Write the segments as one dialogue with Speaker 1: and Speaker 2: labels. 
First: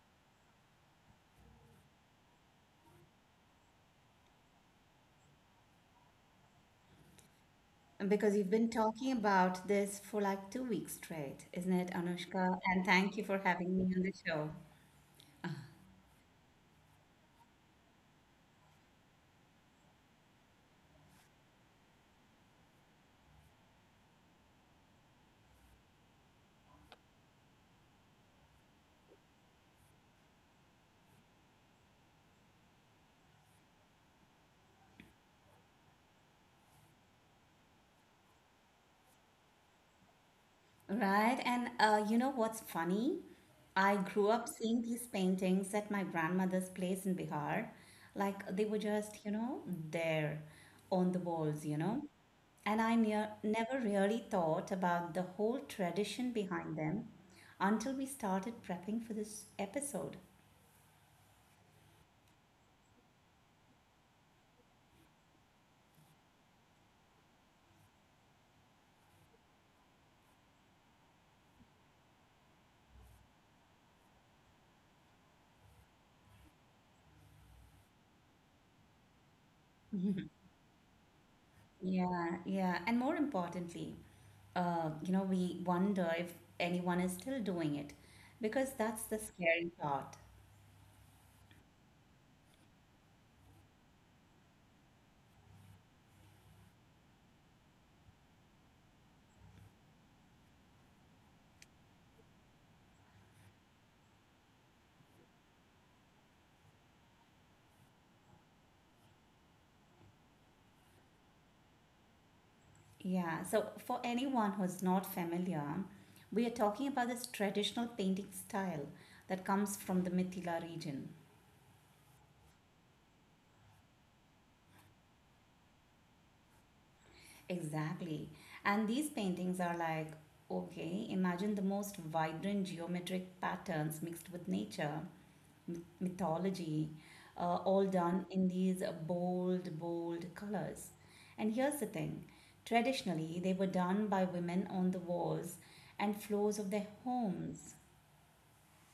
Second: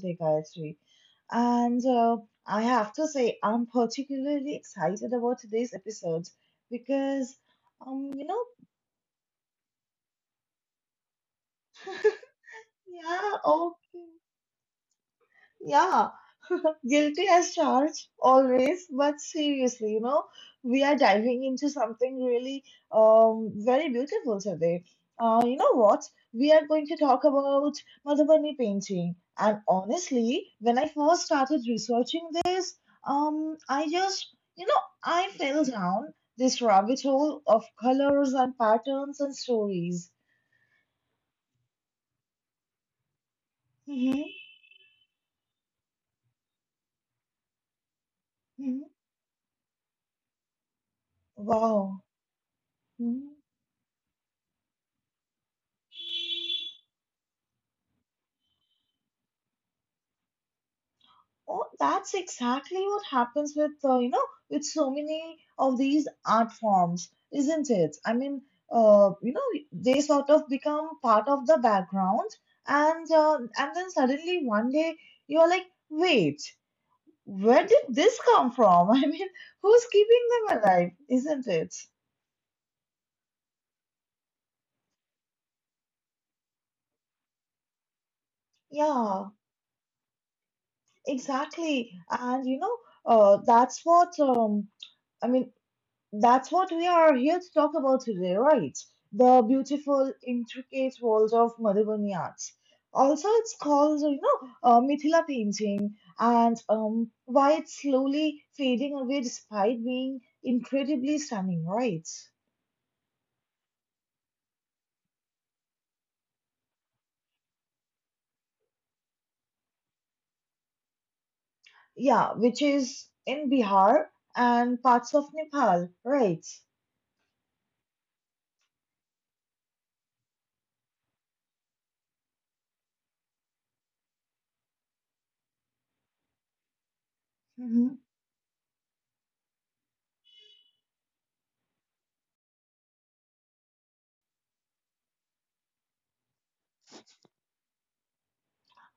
Speaker 1: today, Gayatri. And I have to say, I'm particularly excited about today's episode because, um, you
Speaker 2: Because
Speaker 1: know,
Speaker 2: you've been talking about this for like 2 weeks straight, isn't it, Anushka? And thank you for
Speaker 1: yeah,
Speaker 2: having me on the
Speaker 1: okay,
Speaker 2: show.
Speaker 1: yeah. Guilty as charged, always, but seriously, we are diving into something really very beautiful today. You know what? We are going to talk about Madhubani painting. And honestly, when I first started researching this, I just, you know, I fell down this rabbit hole of colors and patterns and stories.
Speaker 2: Right? And what's funny? I
Speaker 1: hmm
Speaker 2: grew up seeing these paintings at my grandmother's place in Bihar. Like they were just, there on the walls,
Speaker 1: Wow.
Speaker 2: And I
Speaker 1: Mm-hmm.
Speaker 2: never really thought about the whole tradition behind them until we started prepping for this episode.
Speaker 1: Oh, that's exactly what happens with with so many of these art forms, isn't it? Uh, you know, they sort of become part of the background, and then suddenly one day you're like, wait, where did this come from? I mean, who's keeping them alive, isn't it?
Speaker 2: Yeah, yeah. And more importantly, we wonder if anyone is still doing it because that's the
Speaker 1: Yeah,
Speaker 2: scary part.
Speaker 1: exactly. And you know, that's what I mean. That's what we are here to talk about today, right? The beautiful, intricate world of Madhubani art. Also, it's called, Mithila painting, and why it's slowly fading away despite being incredibly stunning, right?
Speaker 2: Yeah. So, for anyone who's not familiar, we are talking about this traditional painting style that comes from the Mithila region.
Speaker 1: Yeah, which is in Bihar and parts of Nepal, right?
Speaker 2: Exactly. And these paintings are like, okay, imagine the most vibrant geometric patterns mixed with nature. Mythology, all
Speaker 1: Mm-hmm.
Speaker 2: done in these bold, bold colors. And here's the thing, traditionally, they were done by women on the walls and floors of their homes.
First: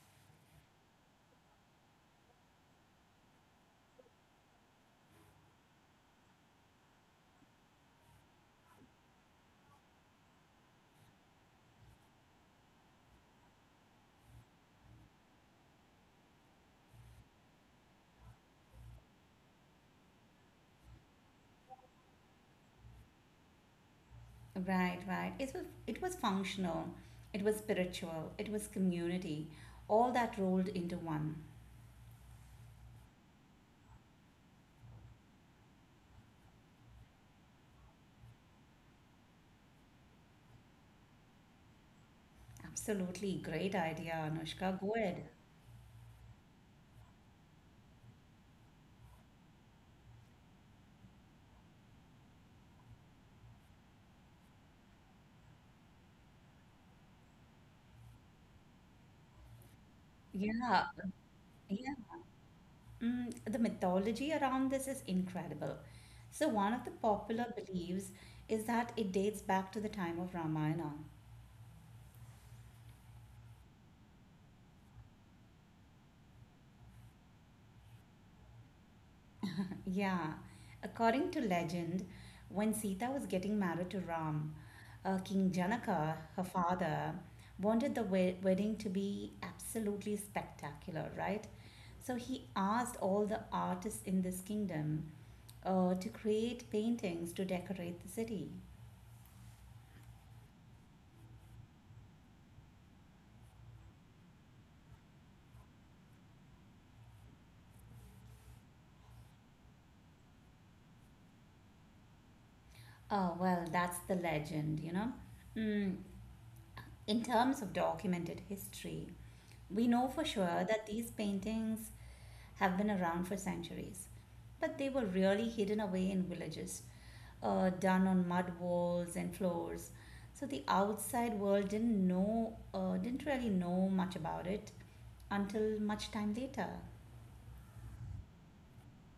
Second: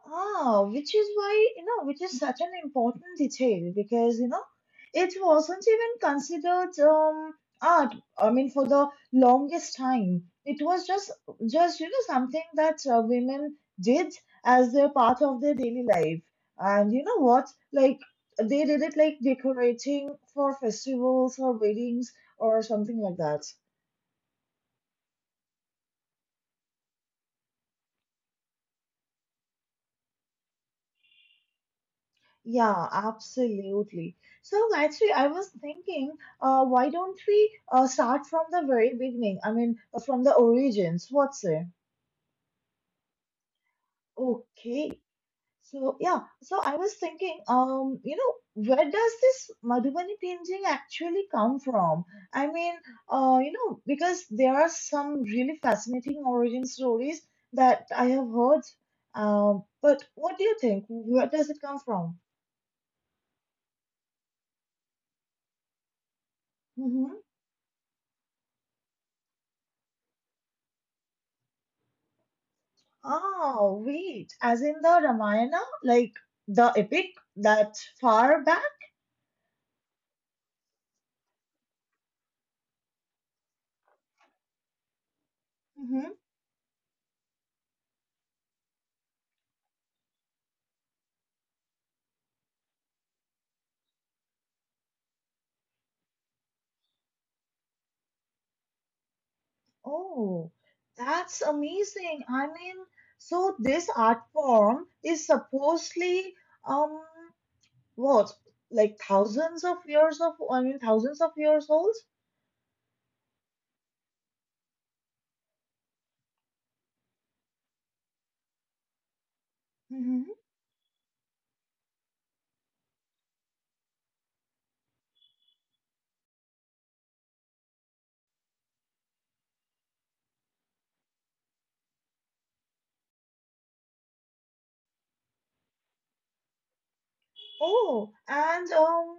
Speaker 1: Ah, which is why, you know, which is such an important detail because it wasn't even considered art. I mean, for the longest time, it was just something that women did as their part of their daily life. And you know what? Like they did it like decorating for festivals or weddings or something like that.
Speaker 2: Right, right. It was functional, it was spiritual, it was community, all that rolled into one.
Speaker 1: Yeah, absolutely. So actually, I was thinking, why don't we start from the very beginning? I mean, from the origins. What's it?
Speaker 2: Absolutely, great idea, Anushka. Go
Speaker 1: Okay.
Speaker 2: ahead.
Speaker 1: So I was thinking, where does this Madhubani painting actually come from? I mean, because there are some really fascinating origin stories that I have heard. But what do you think?
Speaker 2: Yeah,
Speaker 1: Where does it come
Speaker 2: yeah.
Speaker 1: from?
Speaker 2: The mythology around this is incredible. So, one of the
Speaker 1: Mm-hmm.
Speaker 2: popular beliefs is that it dates back to the time of Ramayana.
Speaker 1: Oh, wait, as in the Ramayana, like the epic that far back?
Speaker 2: Yeah, according to legend, when Sita was getting married to Ram, King
Speaker 1: hmm
Speaker 2: Janaka, her father, wanted the wedding to be absolutely spectacular, right? So, he asked all the artists in this kingdom to create paintings to decorate the city.
Speaker 1: Oh, that's amazing. I mean, so this art form is supposedly, um, what, like thousands of years of, I mean, thousands of years old?
Speaker 2: Oh, well, that's the legend, you know. Mm, in terms of documented history, we know for
Speaker 1: hmm
Speaker 2: sure that these paintings have been around for centuries, but they were really hidden away in villages, done on mud walls and floors. So the outside world didn't know, didn't really know much about it until much time later.
Speaker 1: Oh, and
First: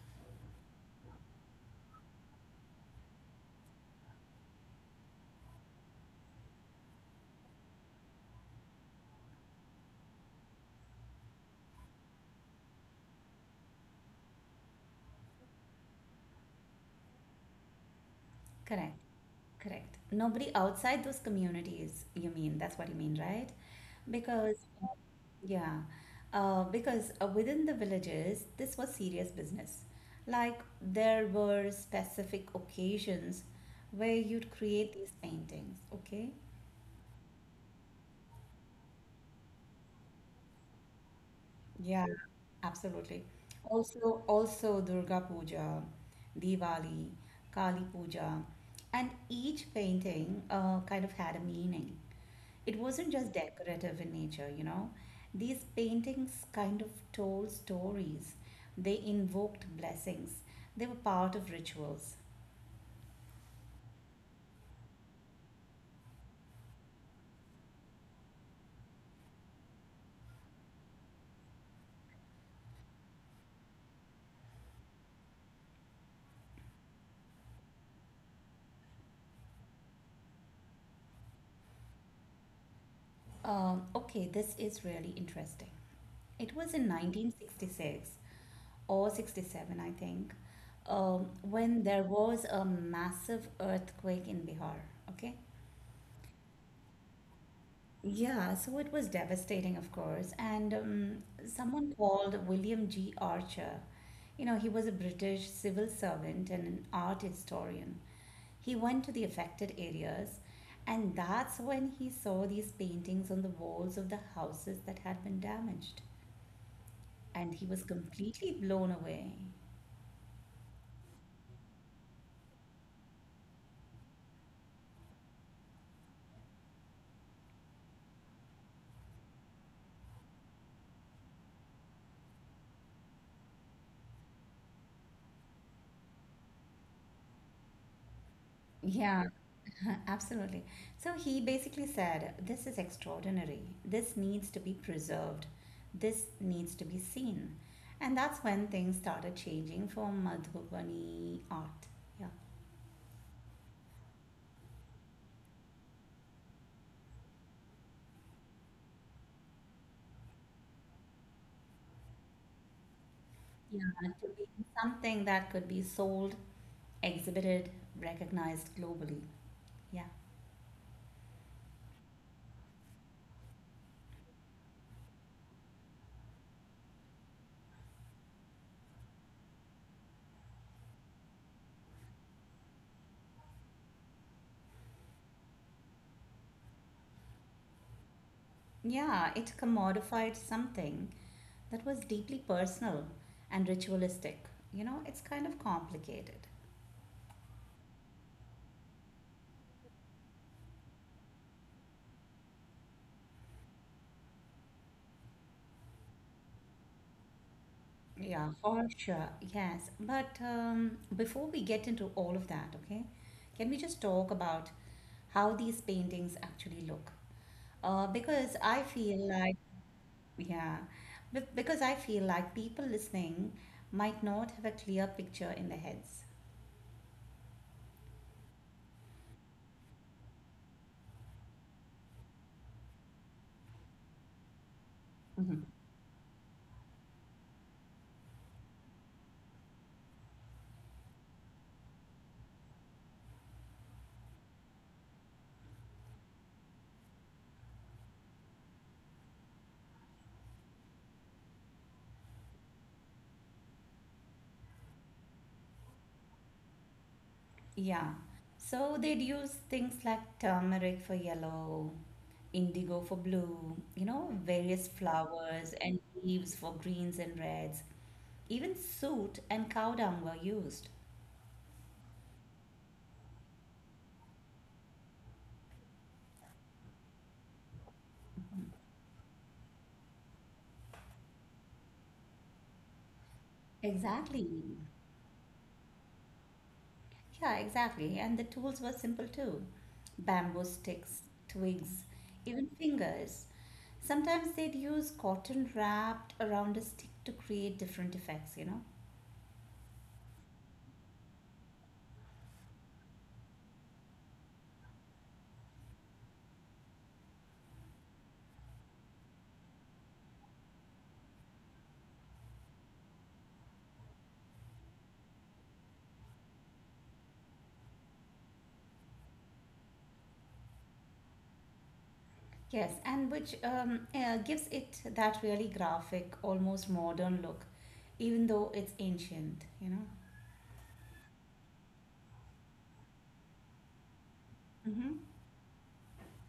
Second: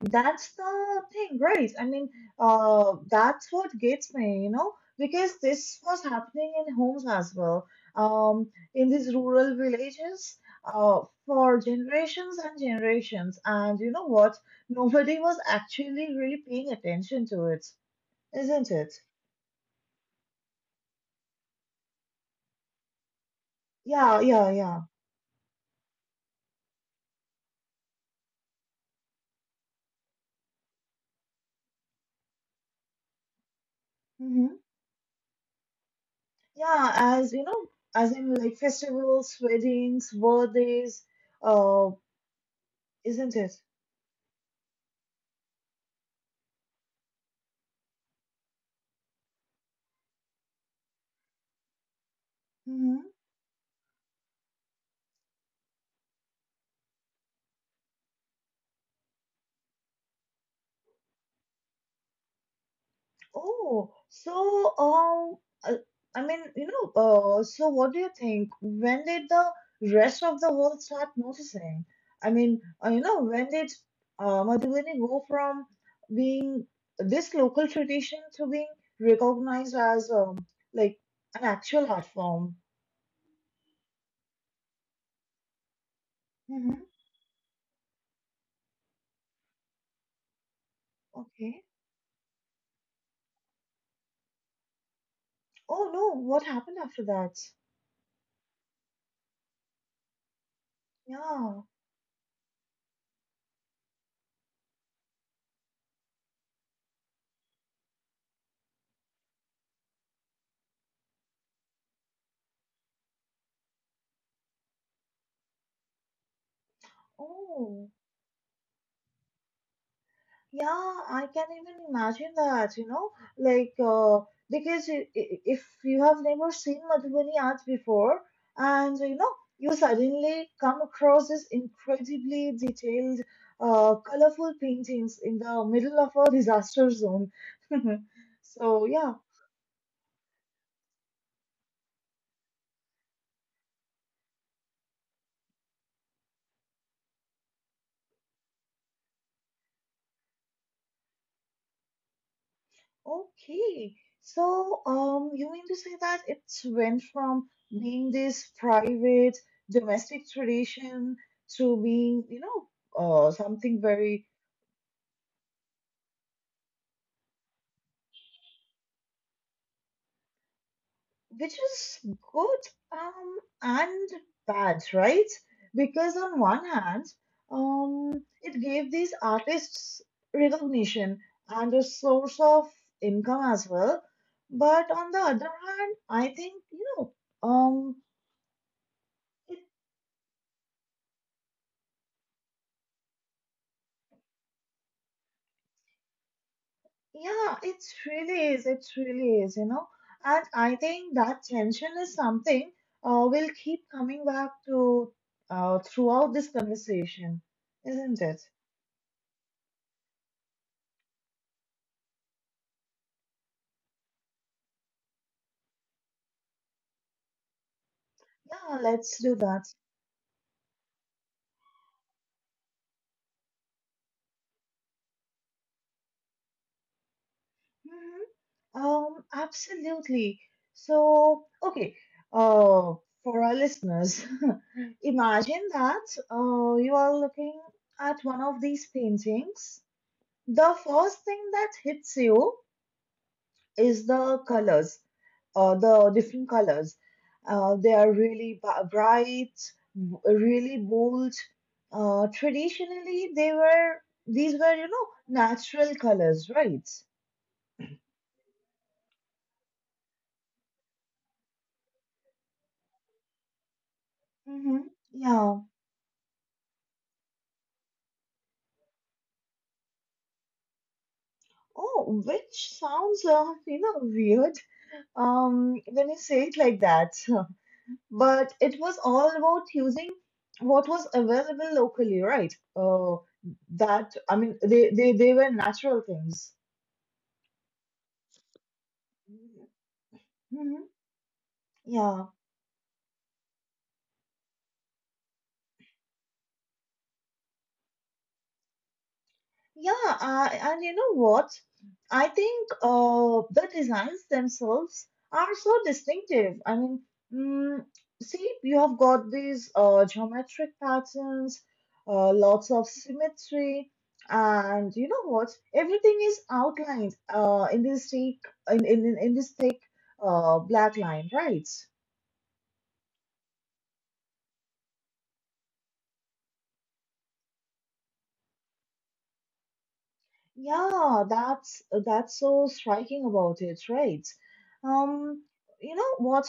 Speaker 1: that's the thing, right? I mean, that's what gets me, you know, because this was happening in homes as well, um, in these rural villages, for generations and generations. And you know what? Nobody was actually really paying attention to it, isn't it?
Speaker 2: Correct. Correct. Nobody outside those communities, you mean? That's what you mean, right?
Speaker 1: Yeah, yeah,
Speaker 2: Because,
Speaker 1: yeah.
Speaker 2: yeah, because within the villages, this was serious business. Like, there were specific occasions where you'd
Speaker 1: hmm
Speaker 2: create these paintings, okay?
Speaker 1: Yeah, as you know, as in like festivals, weddings, birthdays, uh,
Speaker 2: Yeah, absolutely.
Speaker 1: isn't it?
Speaker 2: Also, also Durga Puja, Diwali, Kali Puja, and each painting kind of had a meaning. It
Speaker 1: Mm-hmm.
Speaker 2: wasn't just decorative in nature, you know. These paintings kind of told stories. They invoked blessings. They were part of rituals.
Speaker 1: Oh, so uh, I mean, so what do you think? When did the rest of the world start noticing? When did Madhubani go from being this local tradition to being recognized as like an actual art form?
Speaker 2: Okay, this is really interesting. It was
Speaker 1: hmm
Speaker 2: in 1966 or 67, I think,
Speaker 1: Okay.
Speaker 2: when there was a massive earthquake in Bihar. Okay.
Speaker 1: Oh no, what happened after that?
Speaker 2: Yeah, so it was devastating, of course. And
Speaker 1: Yeah.
Speaker 2: Someone called William G. Archer. You know, he was a British civil servant and an art historian. He went to the affected areas, and that's when he saw these paintings on the walls of the houses that had been damaged. And he was
Speaker 1: Oh.
Speaker 2: completely blown away.
Speaker 1: Yeah, I can even imagine that, like uh, because if you have never seen Madhubani art before, and you know, you suddenly come across this incredibly detailed, colorful paintings in the middle of a disaster zone. So yeah,
Speaker 2: Yeah, absolutely. So he basically said, "This is extraordinary. This needs to be preserved. This needs to be seen." And that's when things started changing for Madhubani art. Yeah.
Speaker 1: okay, so you mean to say that it went from being this private domestic tradition to being, something
Speaker 2: Yeah. To
Speaker 1: very,
Speaker 2: be something that could be sold, exhibited, recognized globally. Yeah.
Speaker 1: which is good and bad, right? Because on one hand, um, it gave these artists recognition and a source of income as well, but on the other hand, I think, um
Speaker 2: Yeah. It commodified something that was deeply personal and ritualistic. You know, it's kind of complicated.
Speaker 1: yeah, it really is. It really is, you know. And I think that tension is something we'll keep coming back to throughout this conversation, isn't it?
Speaker 2: Yeah, for sure. Yes. But Before we get into all of that, okay, can we just talk about how these paintings actually look? Because
Speaker 1: Yeah,
Speaker 2: I
Speaker 1: let's
Speaker 2: feel
Speaker 1: do
Speaker 2: like,
Speaker 1: that.
Speaker 2: yeah, because I feel like people listening might not have a clear picture in their heads.
Speaker 1: hmm absolutely. So, okay, uh, for our listeners,
Speaker 2: Hmm
Speaker 1: imagine that you are looking at one of these paintings. The first thing that hits you is the colors, the different colors. They are really bright, really bold. Traditionally, they were these were, natural colors, right?
Speaker 2: Yeah. So they'd use things like turmeric for yellow, indigo for blue, you know,
Speaker 1: Mm-hmm.
Speaker 2: various
Speaker 1: Yeah.
Speaker 2: flowers and leaves for greens and reds. Even soot and cow dung were used.
Speaker 1: Oh, which sounds weird when you say it like that. But it was all about using what was available locally, right? Uh,
Speaker 2: Exactly.
Speaker 1: they were natural things.
Speaker 2: Yeah, exactly. And the tools were simple too, bamboo
Speaker 1: Mm-hmm.
Speaker 2: sticks, twigs,
Speaker 1: Yeah.
Speaker 2: even fingers. Sometimes they'd use cotton wrapped around a stick to create different effects, you know?
Speaker 1: Yeah, and you know what? I think the designs themselves are so distinctive. I mean, mm, see, you have got these geometric patterns, lots of symmetry, and you know what? Everything is outlined in this thick black line, right?
Speaker 2: Yes, and which gives it that really graphic, almost modern look, even though it's ancient, you know?
Speaker 1: Yeah, that's so striking about it, right?
Speaker 2: Mm-hmm.
Speaker 1: Um, you know what?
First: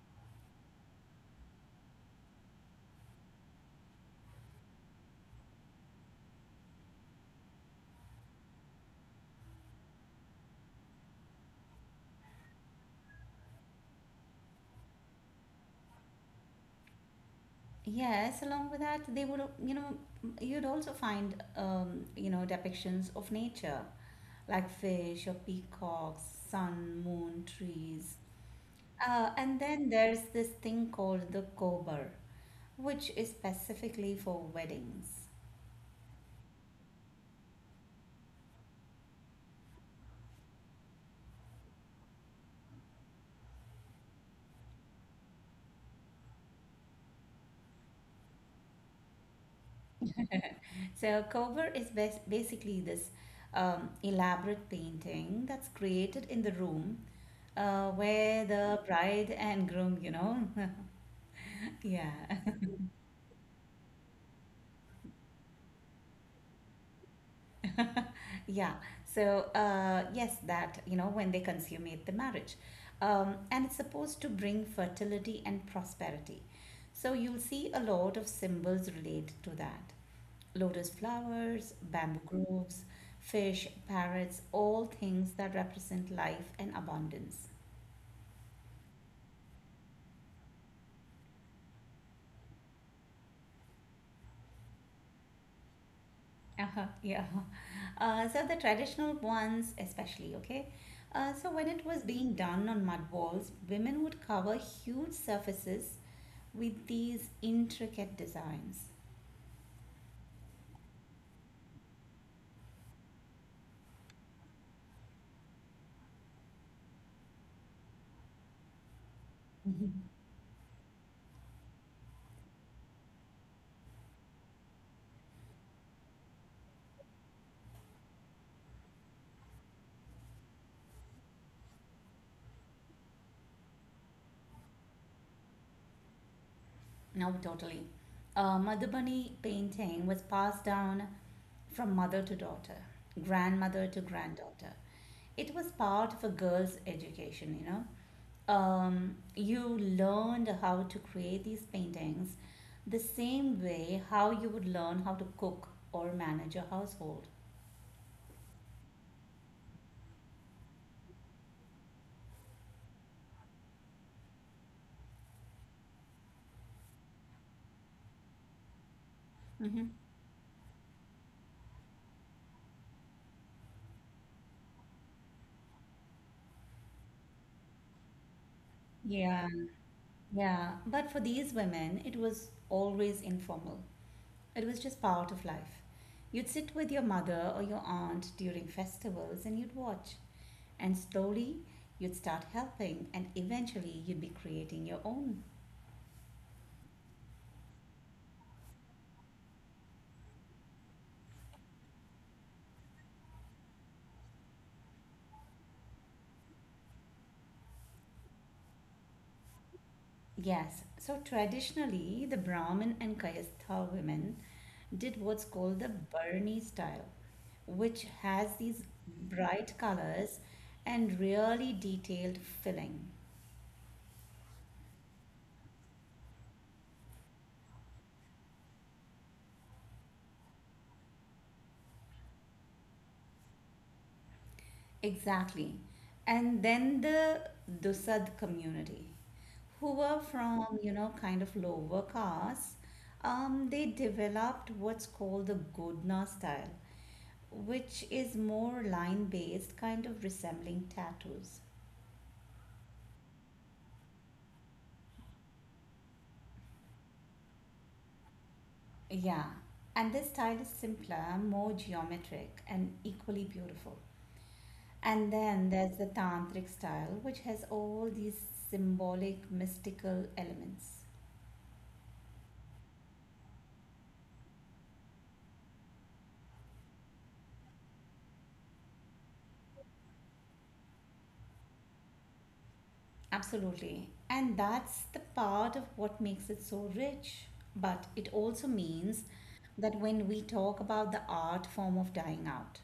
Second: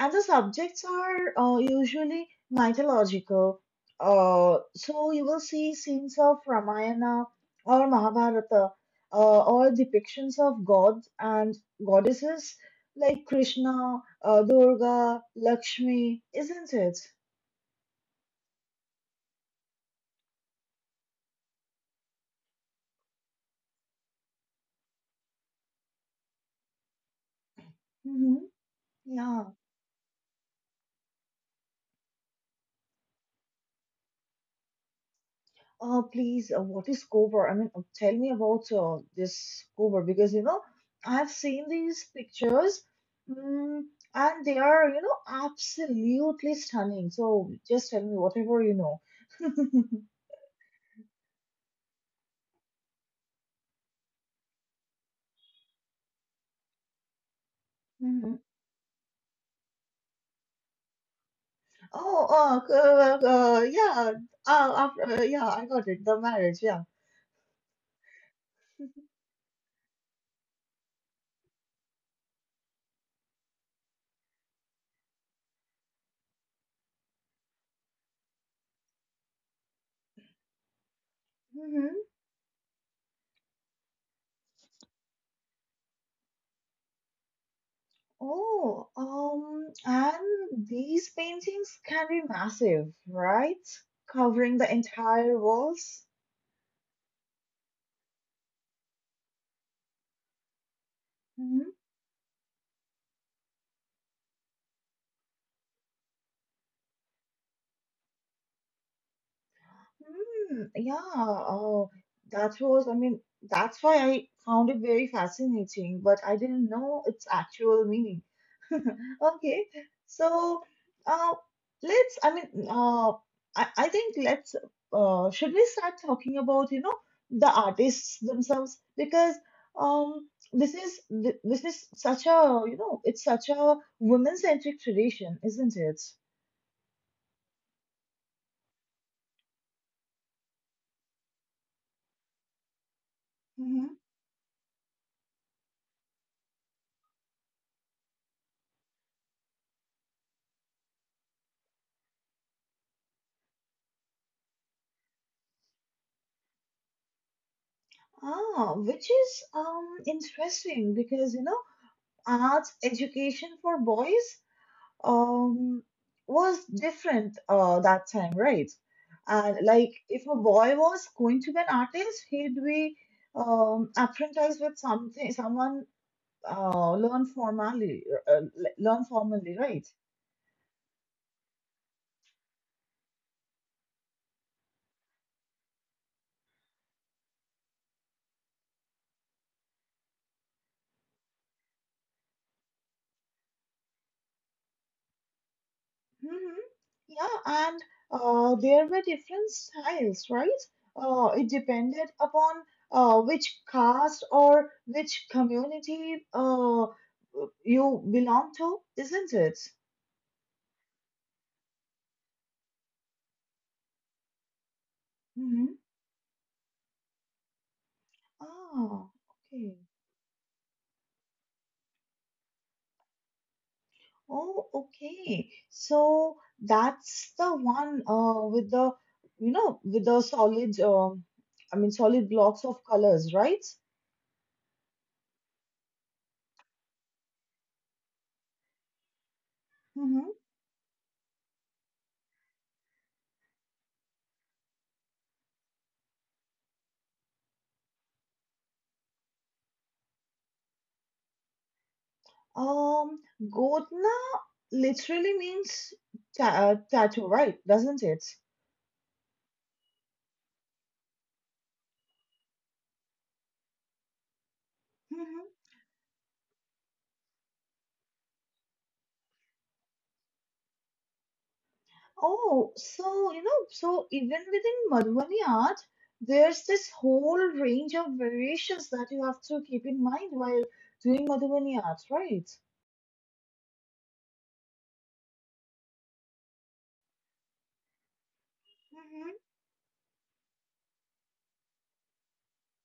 Speaker 1: And the subjects are usually mythological. So you will see scenes of Ramayana or Mahabharata, or depictions of gods and goddesses like Krishna, Durga, Lakshmi, isn't it?
Speaker 2: Yes, along with that, they would, you know, you'd also find, depictions of nature, like fish or peacocks, sun, moon, trees.
Speaker 1: Mm-hmm. Yeah.
Speaker 2: And then there's this thing called the kobar, which is specifically for weddings.
Speaker 1: What is cover? Tell me about this cover, because you know I've seen these pictures, mm, and they are, you know, absolutely stunning. So just tell me whatever you know.
Speaker 2: So, kobar is basically this elaborate painting that's created in the room
Speaker 1: hmm
Speaker 2: where the bride and groom, you know, yeah.
Speaker 1: Oh, yeah, I got it. The marriage, yeah.
Speaker 2: yeah, so yes, that you know when they consummate the marriage, and it's supposed to bring fertility and prosperity, so you'll see a lot of symbols related to that, lotus flowers,
Speaker 1: hmm
Speaker 2: bamboo groves, fish, parrots, all things that represent life and abundance.
Speaker 1: Oh, and these paintings can be massive, right? Covering the entire walls.
Speaker 2: Uh-huh, yeah. So the traditional ones, especially, okay? So when
Speaker 1: Mm-hmm.
Speaker 2: it was being done on mud walls, women would cover huge surfaces with these intricate designs.
Speaker 1: Hmm. Yeah, oh, that was, I mean, that's why I found it very fascinating, but I didn't know its actual meaning. Okay,
Speaker 2: Mhm.
Speaker 1: so uh, let's, I mean, I think let's, should we start talking about, you know, the artists themselves? Because um, this is this is such a, you know, it's such a women-centric tradition, isn't it?
Speaker 2: No, totally. Madhubani painting was passed down from mother to daughter, grandmother to granddaughter. It was part of a girl's education, you know. You learned how to create these paintings the same way how you would learn how to cook or manage your household.
Speaker 1: Ah, which is interesting because you know arts education for boys um was different that time, right? And
Speaker 2: Hmm
Speaker 1: like if a boy was going to be an artist, he'd be apprenticed with something someone, uh learn formally uh, uh, learn
Speaker 2: Yeah,
Speaker 1: formally, right?
Speaker 2: yeah. But for these women, it was always informal. It was just part of life. You'd sit with your mother or your aunt during festivals and you'd watch. And slowly you'd start helping and eventually you'd be creating your own.
Speaker 1: hmm Yeah, and there were different styles, right? It depended upon which caste or which community you belong to, isn't it?
Speaker 2: Yes, so traditionally the Brahmin and Kayastha women did what's
Speaker 1: Mm-hmm.
Speaker 2: called the Burni style, which has these
Speaker 1: Ah,
Speaker 2: bright
Speaker 1: okay.
Speaker 2: colors and really detailed filling.
Speaker 1: Oh, okay. So that's the one with the, you know, with the solid, I mean, solid blocks of colors, right?
Speaker 2: Exactly. And then the Dusad community, who were
Speaker 1: Hmm.
Speaker 2: from you know kind of lower class, they developed what's called the godna style, which is more line based, kind of resembling tattoos.
Speaker 1: Um, Godna literally means tattoo, right? Doesn't it?
Speaker 2: Yeah, and this style is simpler, more geometric, and equally beautiful. And
Speaker 1: Mhm.
Speaker 2: then there's the tantric style, which has all these symbolic mystical elements.
Speaker 1: Oh, so you know, so even within Madhubani art, there's this whole range of variations that you have to keep in mind while doing Madhubani art, right?
Speaker 2: Absolutely. And that's the part of what makes it so rich. But it also means
Speaker 1: Mhm.
Speaker 2: that when we talk about the art form of dying out,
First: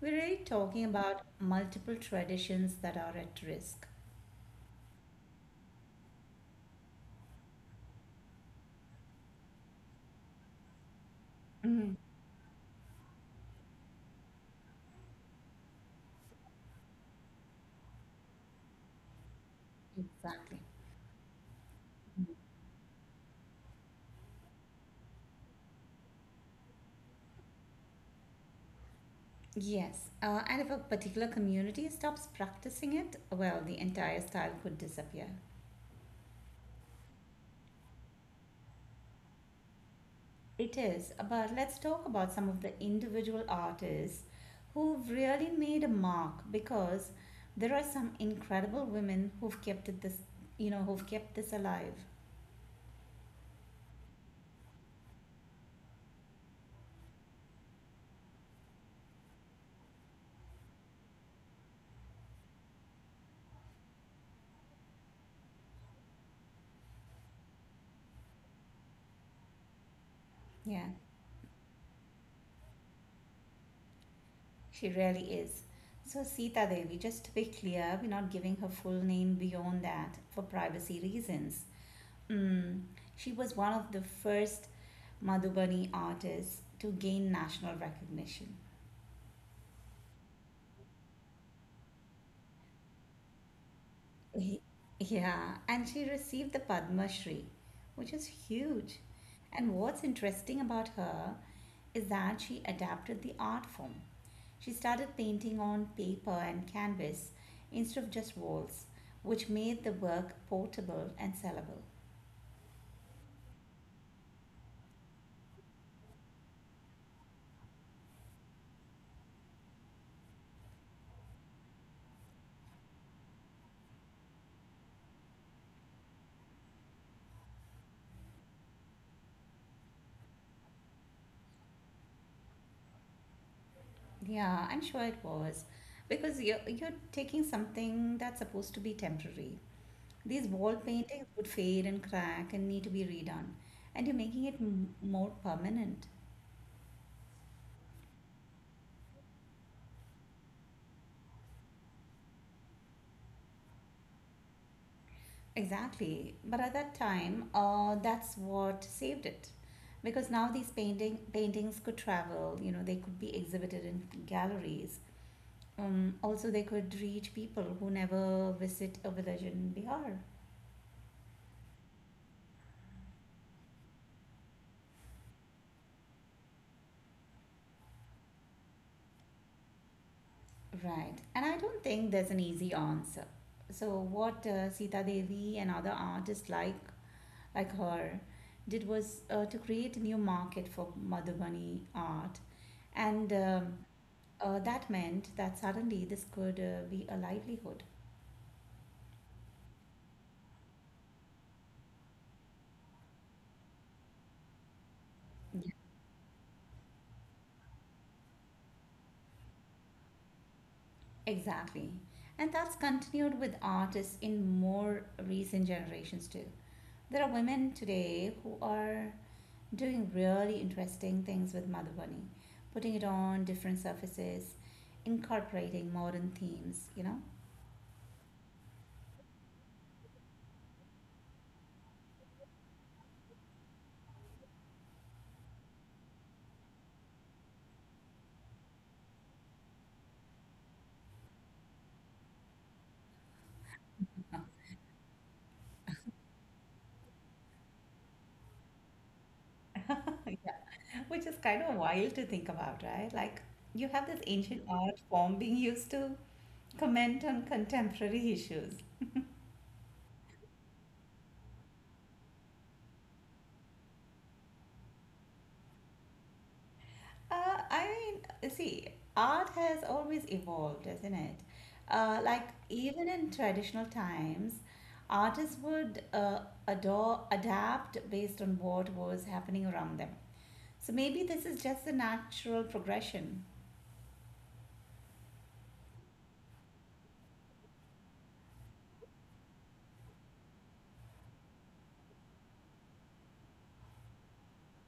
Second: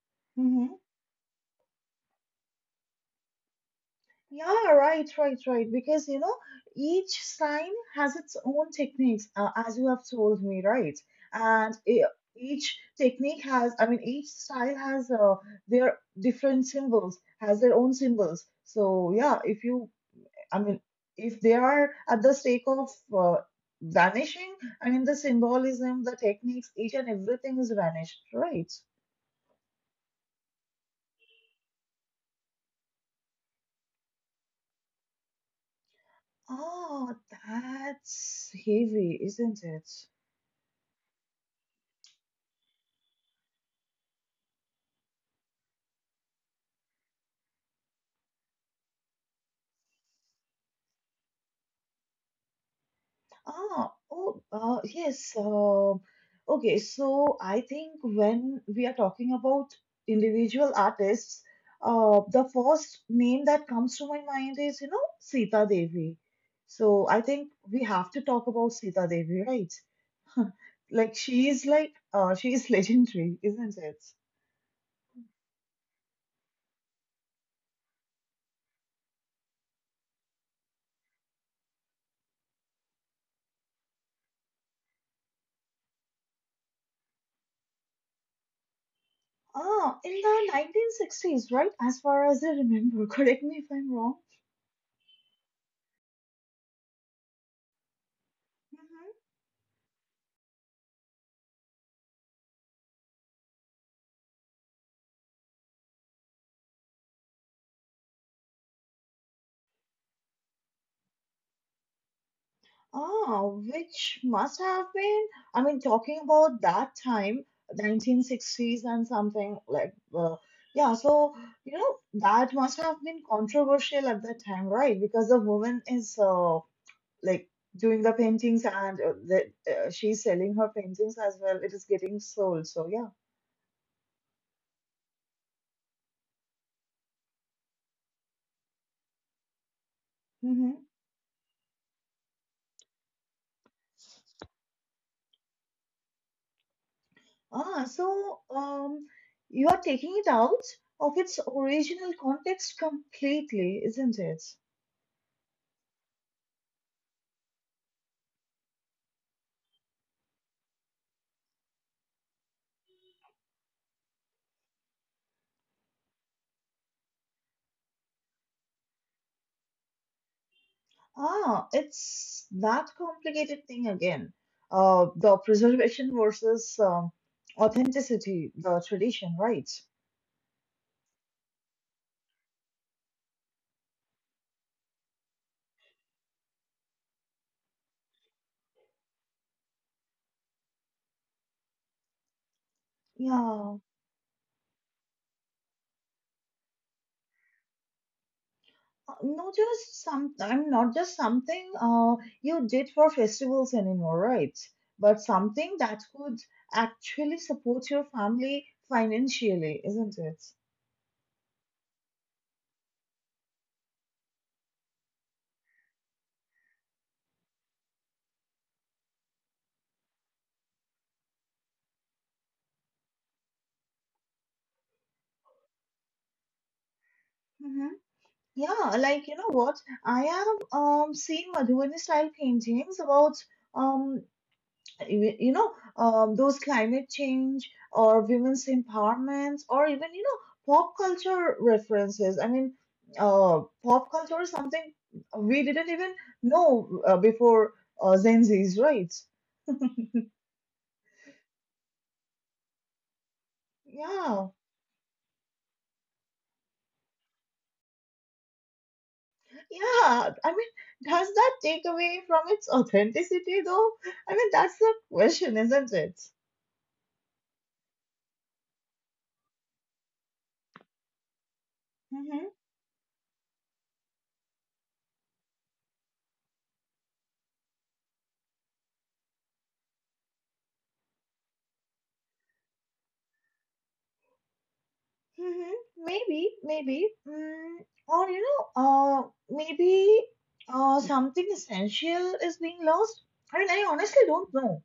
Speaker 2: we're really
Speaker 1: Mm-hmm.
Speaker 2: talking about multiple traditions that are at risk.
Speaker 1: Yeah, right. Because, you know, each sign has its own techniques, as you have told me, right? And
Speaker 2: Mhm.
Speaker 1: e- each technique has, I mean, each style has their different symbols, has their own symbols. So, yeah, if you,
Speaker 2: Exactly.
Speaker 1: I mean, if they are at the stake of vanishing, I mean, the symbolism, the techniques, each and everything is vanished, right?
Speaker 2: Yes. And if a particular community stops practicing it, well, the entire style could disappear.
Speaker 1: Oh, that's heavy, isn't it?
Speaker 2: It is, but let's talk about some of the individual artists who've really made a mark because there are some incredible women who've kept it this, you know, who've kept this alive.
Speaker 1: Ah, oh, uh, yes. Uh, okay, so I think when we are talking about individual artists, the first name that comes to my mind is, you know, Sita Devi. So I think we have to talk about Sita Devi, right?
Speaker 2: Yeah,
Speaker 1: Like she is legendary, isn't it?
Speaker 2: she really is. So, Sita Devi, just to be clear, we're not giving her full name beyond that for privacy reasons. Mm, she was one of the first Madhubani artists to gain national recognition.
Speaker 1: Ah, in the 1960s, right? As far as I remember, correct me if I'm wrong.
Speaker 2: He- Yeah, and she received the Padma Shri, which is huge.
Speaker 1: Mm-hmm.
Speaker 2: And what's interesting about her is that she adapted the art form. She started painting on paper and canvas instead of just walls, which made the work portable and sellable.
Speaker 1: Ah, which must have been, I mean, talking about that time, 1960s and something like, uh, yeah, so, you know, that must have been controversial at that time, right? Because the woman is like doing the paintings and she's selling her paintings as well. It is getting sold. So, yeah.
Speaker 2: Yeah, I'm sure it was. Because you're taking something that's supposed to be temporary. These wall
Speaker 1: Mm-hmm.
Speaker 2: paintings would fade and crack and need to be redone. And you're making it more permanent.
Speaker 1: Ah, so you are taking it out of its original context completely, isn't it?
Speaker 2: Exactly. But at that time, that's what saved it. Because now these paintings could travel, you know, they could be exhibited in galleries. Also, they could reach people who never visit a village in Bihar.
Speaker 1: Ah, it's that complicated thing again. The preservation versus authenticity, the tradition, right?
Speaker 2: Right. And I don't think there's an easy answer. So what Sita Devi and other artists like her did was to create a new market for Madhubani art and
Speaker 1: Yeah,
Speaker 2: That meant that suddenly this could be a livelihood.
Speaker 1: Not just some. I'm not just something you did for festivals anymore, right? But
Speaker 2: Yeah.
Speaker 1: something that could actually support your family financially, isn't it?
Speaker 2: Exactly. And that's continued with artists in more recent generations too. There are women today who are doing really interesting things with Madhubani, putting it on different surfaces, incorporating modern themes, you know?
Speaker 1: Mm-hmm. Yeah, like you know what? I have seen Madhubani style paintings about um those climate change or women's empowerment or even you know pop culture references. Pop culture is something we didn't even know before Gen Z's, right?
Speaker 2: Yeah. Which is kind of wild to think about, right? Like you have this
Speaker 1: Yeah.
Speaker 2: ancient art form being used to comment on contemporary issues.
Speaker 1: Yeah, I mean, does that take away from its authenticity though? I mean, that's the question, isn't it?
Speaker 2: I mean, see, art has always evolved, isn't it? Like
Speaker 1: Mm-hmm.
Speaker 2: even in traditional times, artists would adapt based on what was happening around them. So maybe this is just a natural progression.
Speaker 1: hmm Maybe, maybe. Mm, or maybe something essential is being lost. I mean, I honestly don't know.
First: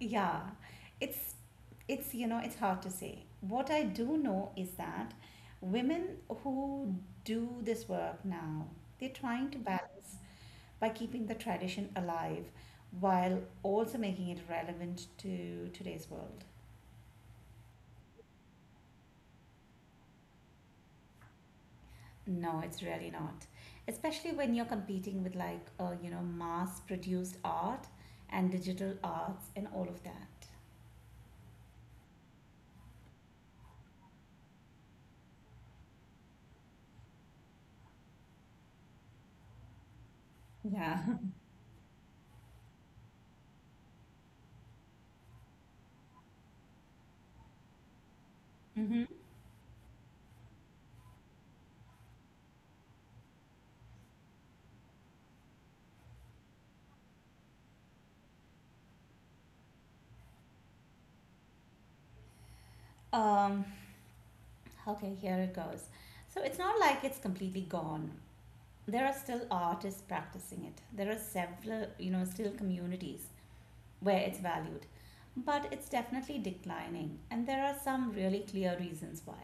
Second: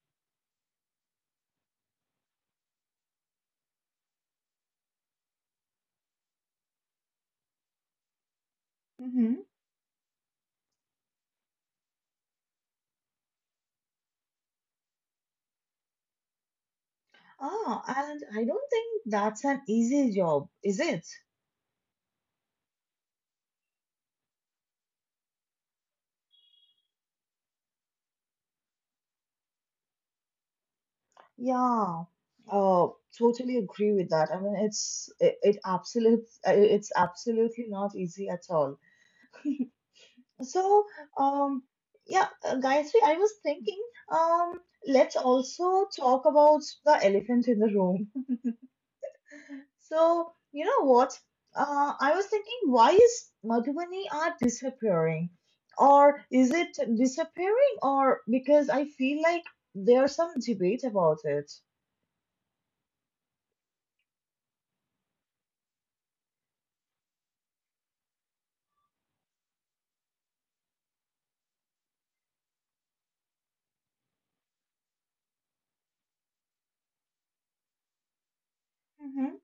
Speaker 2: Yeah, it's it's you know It's hard to say. What I do know is that women who do this work now, they're
Speaker 1: hmm
Speaker 2: trying to balance by keeping the tradition alive while also making it relevant to today's world.
Speaker 1: Ah, and I don't think that's an easy job, is it?
Speaker 2: No, it's really not. Especially when you're competing with like you know mass produced art and digital arts and all of that.
Speaker 1: Yeah. Uh, Totally agree with that. I mean, it's absolutely not easy at all. So,
Speaker 2: Yeah.
Speaker 1: um, yeah, Gayatri, I was thinking, um, let's also talk about the elephant in the room.
Speaker 2: hmm
Speaker 1: So, you know what? I was thinking, why is Madhubani art disappearing? Or is it disappearing? Or because I feel like there's some debate about it.
Speaker 2: Um, okay, here it goes. So it's not like it's completely gone. There are still artists practicing it. There are several, you know, still communities where it's valued, but it's definitely declining, and there are some really clear reasons
Speaker 1: Mhm.
Speaker 2: why.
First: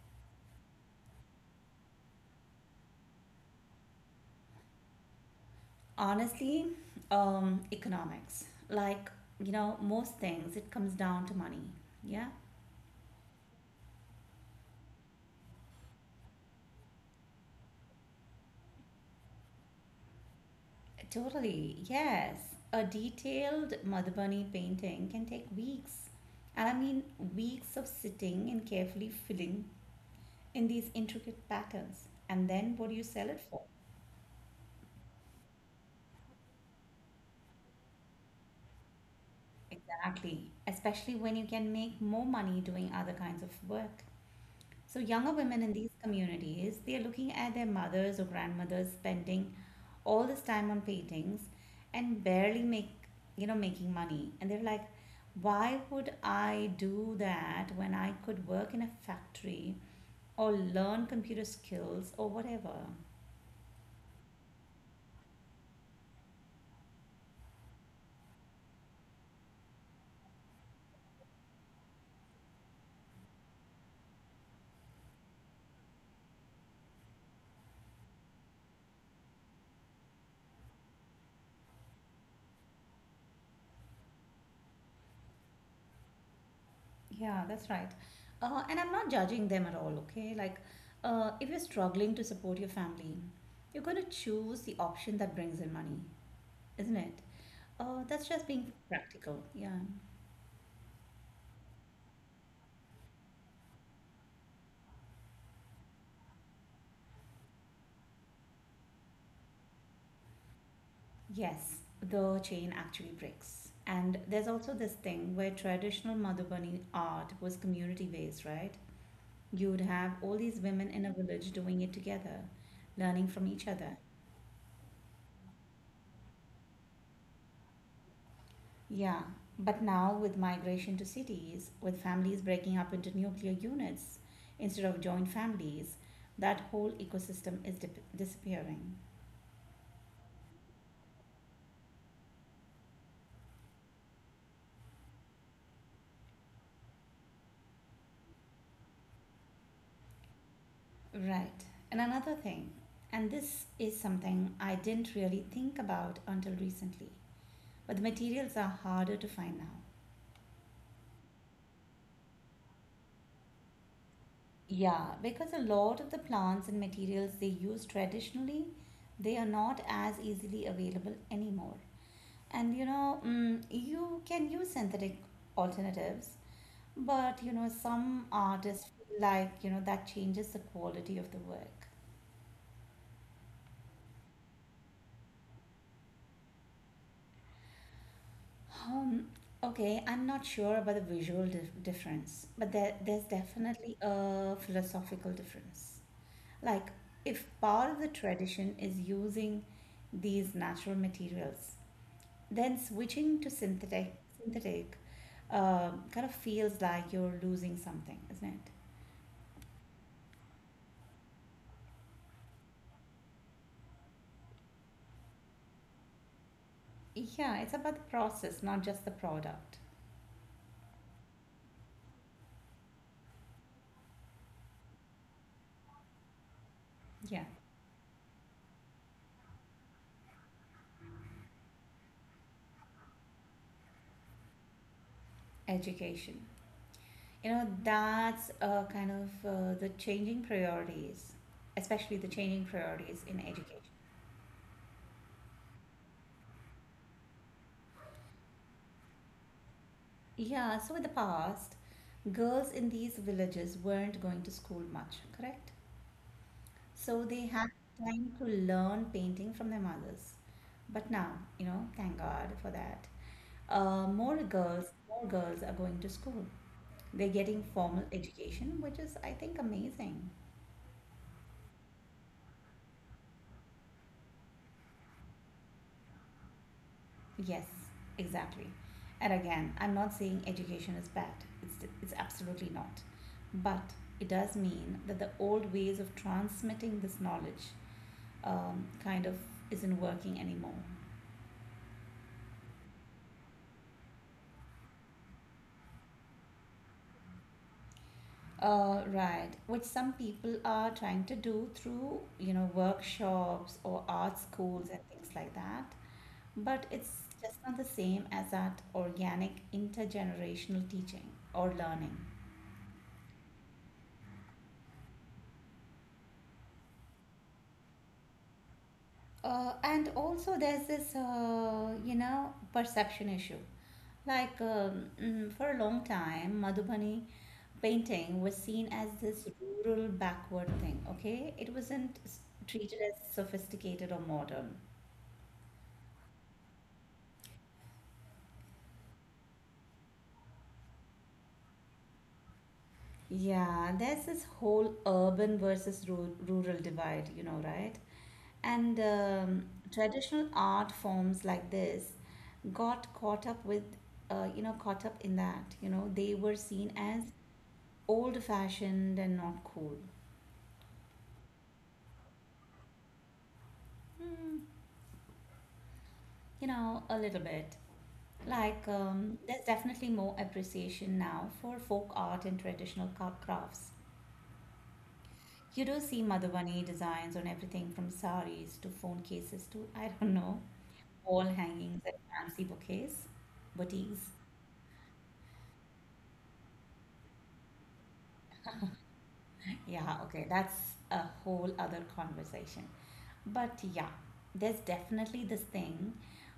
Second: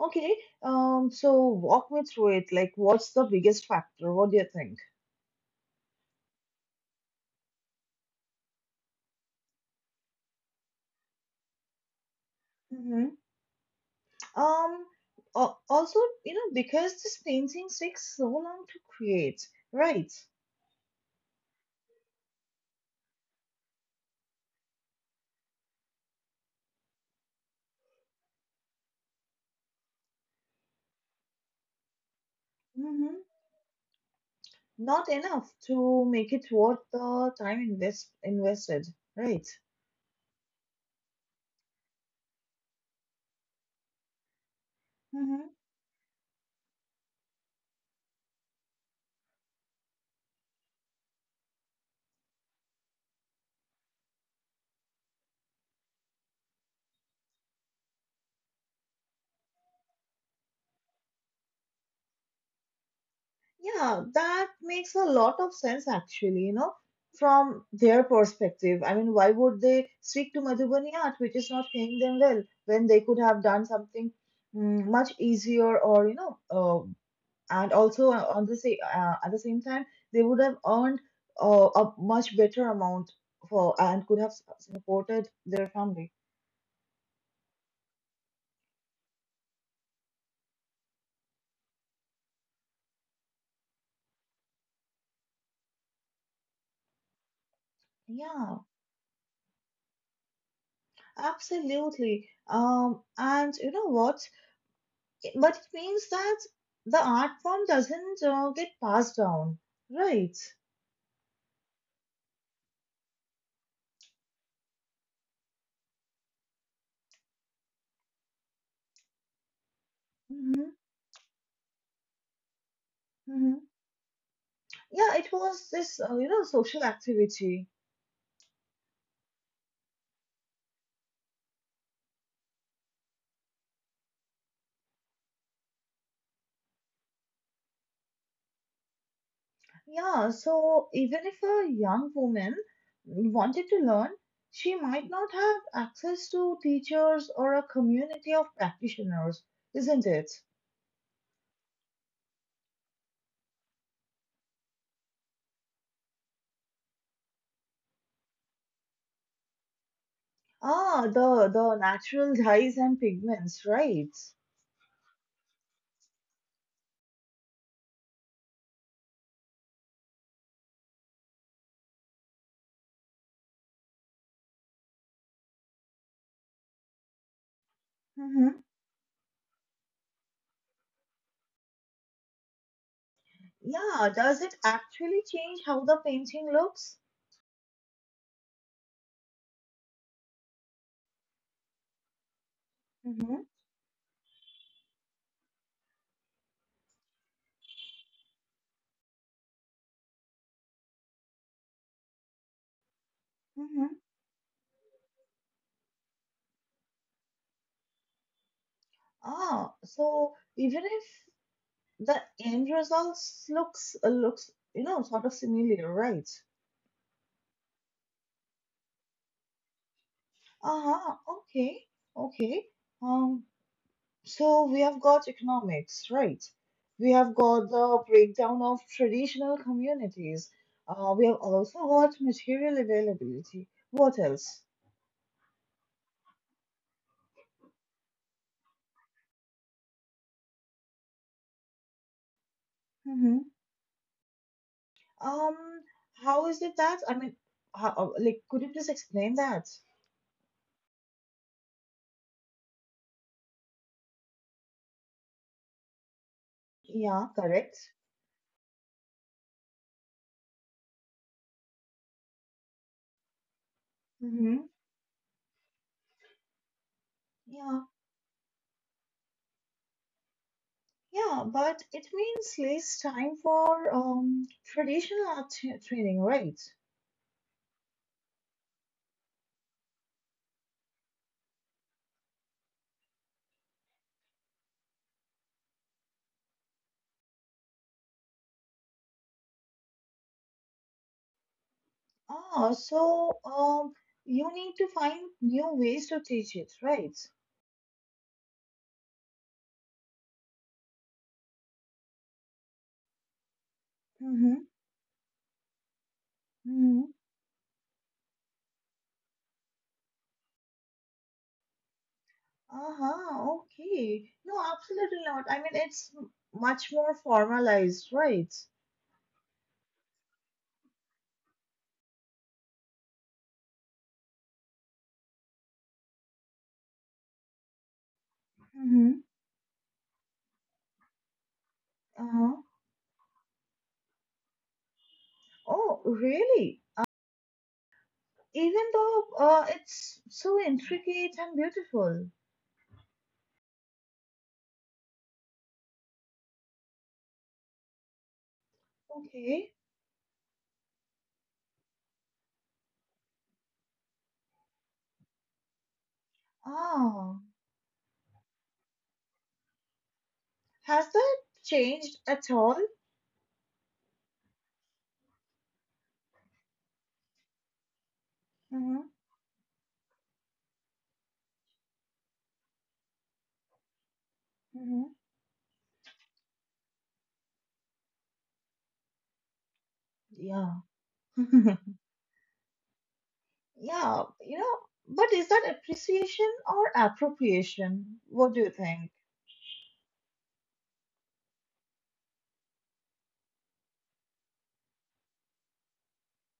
Speaker 1: Okay, so walk me through it. Like, what's the biggest factor? What do you think?
Speaker 2: Honestly, economics, like you know, most things, it comes down to money. Yeah,
Speaker 1: hmm Um, also, you know, because this painting takes so long to create, right?
Speaker 2: totally. Yes, a detailed Madhubani painting can take weeks, and I mean weeks of sitting and carefully filling in these intricate patterns. And then, what do you
Speaker 1: hmm
Speaker 2: sell it for?
Speaker 1: Not enough to make it worth the time invested, right?
Speaker 2: Exactly, especially when you can make more money doing other kinds of work. So younger women in these communities, they're looking at their mothers or grandmothers spending all this time on paintings and barely make you know making money. And they're like, why would I do that when I could work in a factory or learn computer skills or whatever?
Speaker 1: Yeah, that makes a lot of sense actually, from their perspective. I mean, why would they stick to Madhubani art, which is not paying them well, when they could have done something much easier or, and also on the same at the same time, they would have earned a much better amount for and could have supported their family.
Speaker 2: Yeah, that's right. And I'm not judging them at all, okay? Like, if you're struggling to support your family, you're going to choose the option that brings in money, isn't it? Oh, that's just
Speaker 1: Yeah,
Speaker 2: being practical. Yeah.
Speaker 1: absolutely. And you know what? But it means that the art form doesn't get passed down, right?
Speaker 2: Yes, the chain actually breaks. And there's also this thing where traditional Madhubani art was community based, right? You would have all these
Speaker 1: hmm
Speaker 2: women in a village doing it together, learning from each
Speaker 1: hmm.
Speaker 2: other.
Speaker 1: Yeah, it was this, social activity.
Speaker 2: Yeah. But now with migration to cities, with families breaking up into nuclear units instead of joint families, that whole ecosystem is disappearing.
Speaker 1: Yeah, so even if a young woman wanted to learn, she might not have access to teachers or a community of practitioners, isn't it?
Speaker 2: Right. And another thing, and this is something I didn't really think about until recently, but the materials are harder to find now.
Speaker 1: Ah, the natural dyes and pigments, right?
Speaker 2: Yeah, because a lot of the plants and materials they use traditionally, they are not as easily available anymore. And you know, you can use synthetic alternatives, but you know, some
Speaker 1: Hmm.
Speaker 2: artists feel like, you know, that changes the quality of the work.
Speaker 1: Yeah, does it actually change how the painting looks?
Speaker 2: Um, okay, I'm not sure about the visual difference, but there's
Speaker 1: Hmm
Speaker 2: definitely a philosophical difference. Like, if part of the tradition is using these natural materials, then switching to
Speaker 1: hmm.
Speaker 2: synthetic, kind of feels like you're losing something, isn't it?
Speaker 1: Ah, so even if the end results looks you know sort of similar, right?
Speaker 2: Yeah, it's about the process, not just the product.
Speaker 1: Uh-huh, okay, okay. Um, so we have got economics, right? We have
Speaker 2: Yeah,
Speaker 1: got the breakdown of traditional communities. We have also got material availability. What else?
Speaker 2: education. You know, that's kind of the changing priorities, especially the changing priorities
Speaker 1: Mm-hmm.
Speaker 2: in education.
Speaker 1: Um, how is it that? I mean, like, could you please explain that?
Speaker 2: Yeah, so in the past, girls in these villages weren't going to school much, correct? So
Speaker 1: Yeah,
Speaker 2: they had
Speaker 1: correct.
Speaker 2: time to learn painting from their mothers. But now, you know, thank God for that. Uh, more
Speaker 1: Mm-hmm.
Speaker 2: girls, more girls are going to school. They're getting
Speaker 1: Yeah.
Speaker 2: formal education, which is, I think, amazing.
Speaker 1: Yeah, but it means less time for traditional art training, right?
Speaker 2: Yes, exactly. And again, I'm not saying education is bad. It's absolutely not. But it does mean that the old ways of transmitting this knowledge kind of isn't working anymore.
Speaker 1: Ah, you need to find new ways to teach it, right?
Speaker 2: Right, which some people are trying to do through you know workshops or art
Speaker 1: Mm-hmm.
Speaker 2: schools and things like that. But
Speaker 1: Mm-hmm.
Speaker 2: it's just not the same as that organic intergenerational teaching or learning.
Speaker 1: Uh-huh, okay. No, absolutely not. I mean, it's much more formalized, right?
Speaker 2: And also, there's this, you know, perception issue. Like, for a long time, Madhubani painting was seen as
Speaker 1: Mm-hmm.
Speaker 2: this rural backward thing, okay? It wasn't
Speaker 1: Uh-huh.
Speaker 2: treated as sophisticated or modern.
Speaker 1: Oh, really? Even though it's so intricate and beautiful.
Speaker 2: Yeah, there's this whole urban versus rural divide, you know, right? And
Speaker 1: Okay.
Speaker 2: traditional art forms like this got caught up in that. You know, they were seen as
Speaker 1: Ah,
Speaker 2: old fashioned and not cool?
Speaker 1: has that changed at all?
Speaker 2: Hmm, you know, a little bit. Like,
Speaker 1: Mm-hmm.
Speaker 2: there's definitely more appreciation now for folk art and traditional crafts.
Speaker 1: Mm-hmm.
Speaker 2: You do see Madhubani designs on everything from saris to phone cases to, I don't know, wall
Speaker 1: Yeah.
Speaker 2: hangings and fancy bouquets, boutiques.
Speaker 1: Yeah. You know, but is that appreciation or appropriation? What do you think?
Speaker 2: Yeah, okay, that's a whole other conversation. But yeah, there's definitely this thing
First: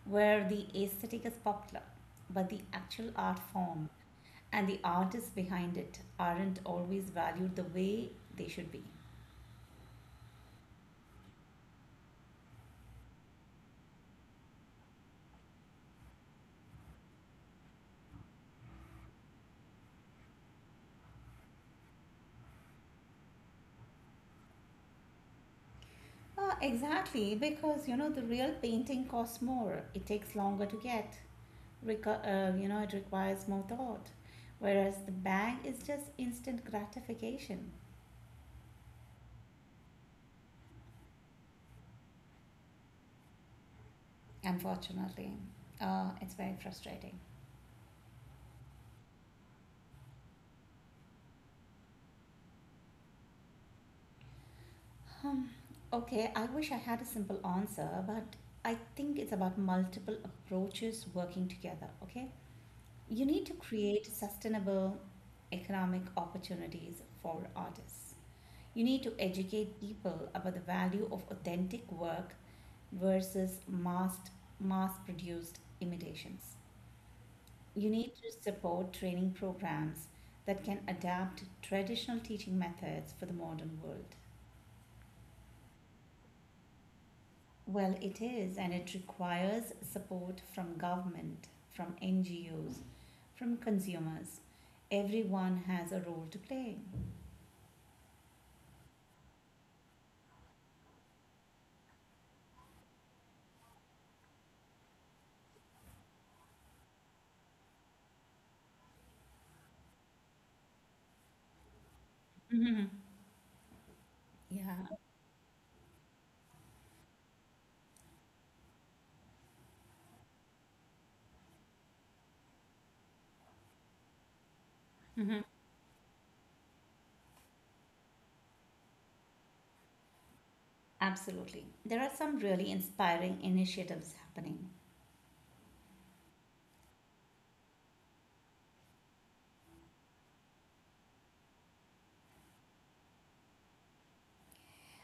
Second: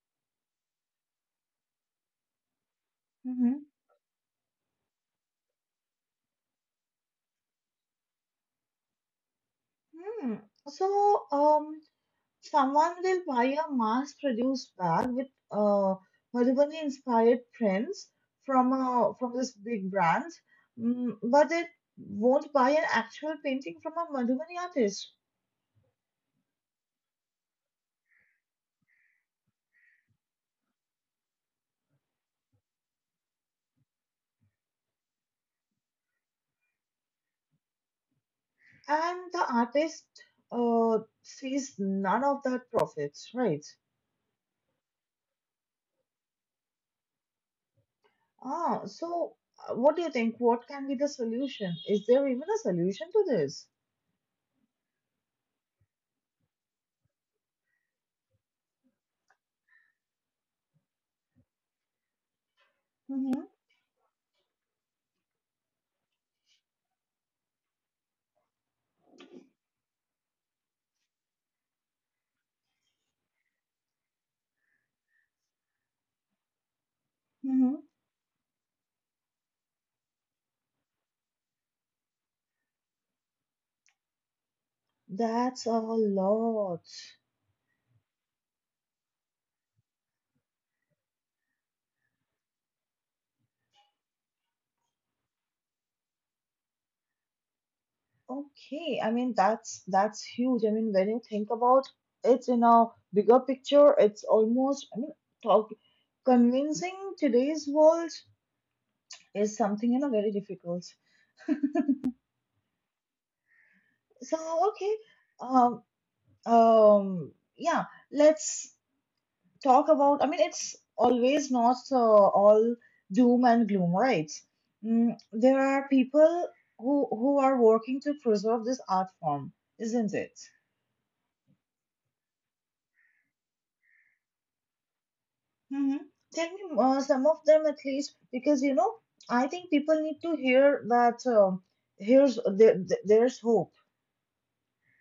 Speaker 2: where the aesthetic is popular, but the actual art
Speaker 1: Mm-hmm.
Speaker 2: form and the artists behind it aren't always valued the way they should be.
Speaker 1: Hmm. So, someone will buy a mass-produced bag with Madhubani inspired prints from this big brand, mm, but it won't buy an actual painting from a Madhubani artist,
Speaker 2: Exactly, because you know the real painting costs more. It takes longer to get. You know it requires more thought, whereas the bag is just instant gratification.
Speaker 1: and the artist sees none of that profit, right?
Speaker 2: Unfortunately, it's very frustrating.
Speaker 1: Ah, so what do you think? What can be the solution? Is there even a solution to this?
Speaker 2: Hmm. Okay, I wish I had a simple answer, but I think it's about multiple approaches working together. Okay, you
Speaker 1: Mm-hmm,
Speaker 2: need to create sustainable economic opportunities for artists. You need to educate people about the value of authentic work versus mass produced imitations.
Speaker 1: mm-hmm.
Speaker 2: You need to support training programs that can adapt traditional teaching methods for the modern world.
Speaker 1: That's a lot.
Speaker 2: Well, it is, and it requires support from government, from NGOs, from consumers. Everyone has a role to play.
Speaker 1: Okay, I mean that's huge. I mean when you think about it in a bigger picture, it's almost I mean talk convincing today's world is something you know very difficult.
Speaker 2: Mhm.
Speaker 1: So
Speaker 2: Yeah,
Speaker 1: okay, um, um, yeah, let's talk about, I mean, it's always not all doom and gloom, right? Mm,
Speaker 2: mhm.
Speaker 1: there are people who are working to preserve this art form, isn't it?
Speaker 2: Absolutely. There are some really inspiring initiatives happening.
Speaker 1: Hmm. Tell me some of them at least, because you know, I think people need to hear that here's there's hope.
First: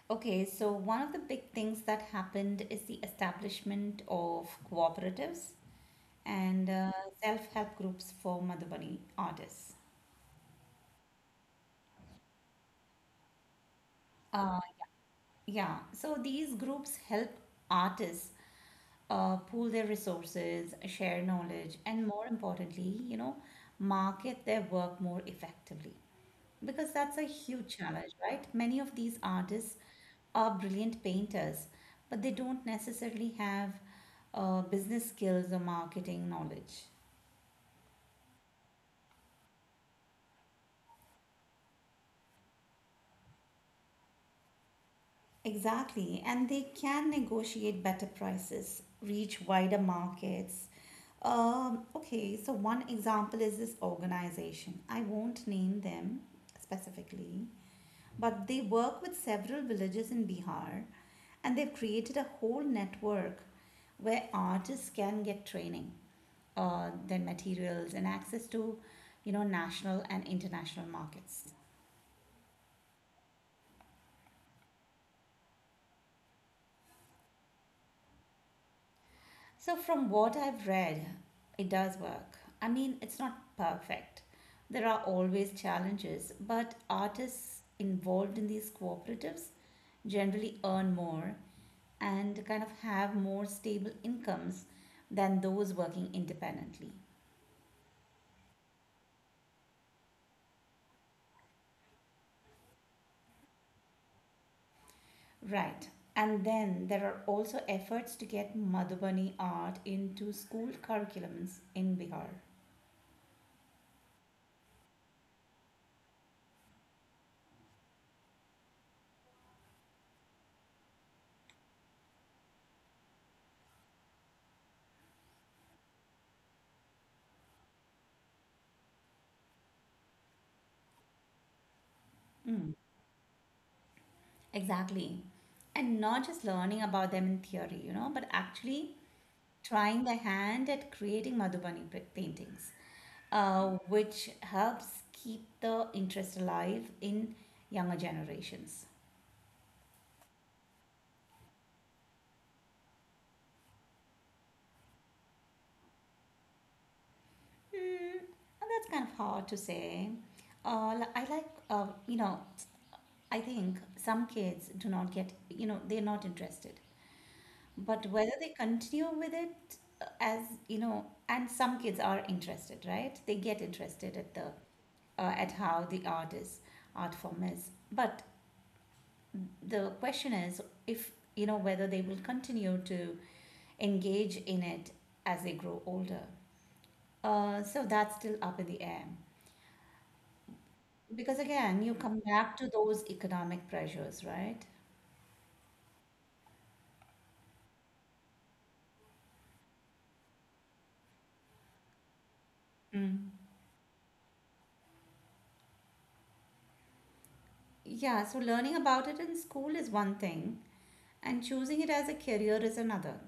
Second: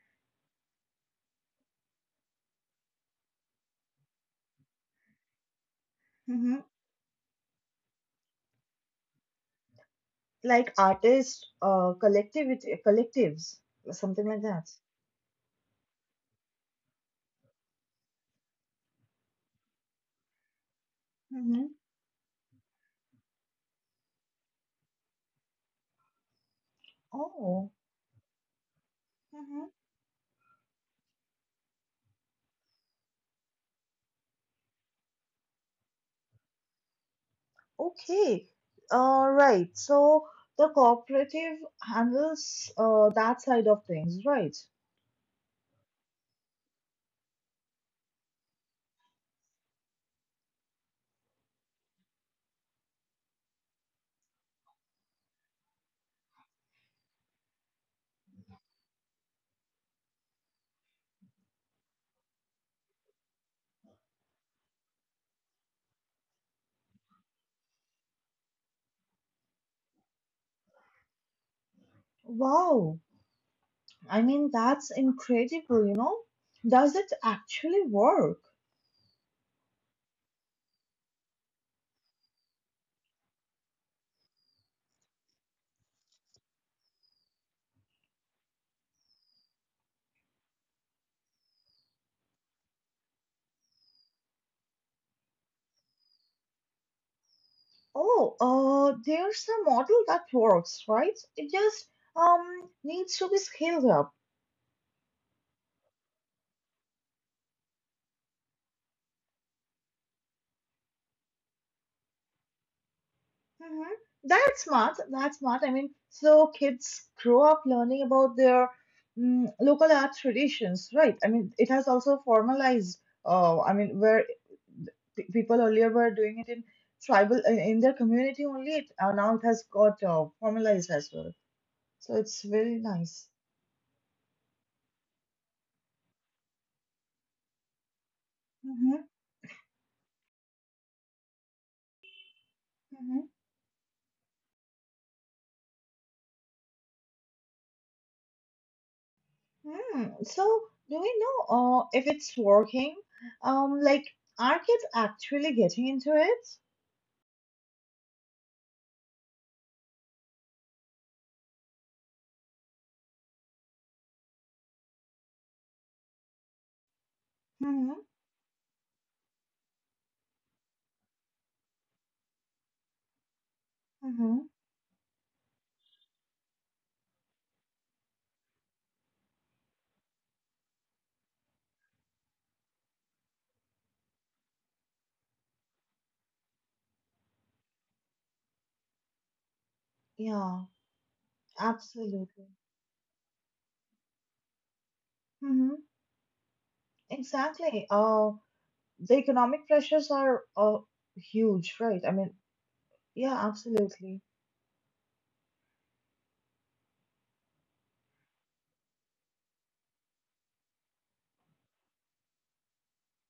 Speaker 2: Okay, so one of the big things that happened is the establishment of cooperatives.
Speaker 1: Hmm
Speaker 2: And self help groups for Madhubani artists.
Speaker 1: Like artists, collectives, something like
Speaker 2: Uh,
Speaker 1: that.
Speaker 2: yeah, so these groups help artists pool their resources, share
Speaker 1: Hmm.
Speaker 2: knowledge, and more importantly, you know, market their work more effectively. Because that's a
Speaker 1: Oh.
Speaker 2: huge challenge, right? Many of these artists are brilliant painters, but they don't necessarily have business skills or marketing knowledge.
Speaker 1: Okay, all right. So the cooperative handles that side of things, right?
Speaker 2: Exactly, and they can negotiate better prices, reach wider markets. Okay, so one example is this organization. I won't name them specifically, but they work with several villages in Bihar and they've created a whole network where artists can get training, their materials and access to, you know, national and international markets.
Speaker 1: Wow, I mean, that's incredible, you know? Does it actually work?
Speaker 2: So, from what I've read, it does work. I mean, it's not perfect. There are always challenges, but artists involved in these cooperatives generally earn more and kind of have more stable incomes than those working independently.
Speaker 1: Oh, there's a model that works, right? It just needs to be scaled up.
Speaker 2: Right. And then there are also efforts to get Madhubani art into school curriculums in Bihar.
Speaker 1: Mhm. That's smart. That's smart. I mean, so kids grow up learning about their mm, local art traditions, right? I mean, it has also formalized. I mean, where people earlier were doing it in tribal in their community only, now it has got formalized as well. So it's
Speaker 2: Mm,
Speaker 1: very nice.
Speaker 2: exactly. And not just learning about them in theory, you know, but actually
Speaker 1: Mm-hmm,
Speaker 2: trying a hand at creating Madhubani paintings,
Speaker 1: mm-hmm.
Speaker 2: which helps keep the interest alive in younger generations.
Speaker 1: Mm. So do we know if it's working? Like, are kids actually getting into it?
Speaker 2: Hmm, and that's kind of hard to say. You know, I think some kids do not get, you know, they're not interested.
Speaker 1: Mm-hmm,
Speaker 2: But whether they continue with it you know, and some kids are interested, right? They get interested
Speaker 1: mm-hmm.
Speaker 2: at at how the art form is. But the question is if you know whether they will continue to engage in it as they grow older. So that's still up in the air.
Speaker 1: Yeah.
Speaker 2: Because again, you come
Speaker 1: Absolutely.
Speaker 2: back to those economic pressures, right?
Speaker 1: Hmm. Exactly. The economic pressures are huge, right? I mean, yeah,
Speaker 2: Mm.
Speaker 1: absolutely.
Speaker 2: Yeah, so learning about it in school is one thing, and choosing it as a career is another.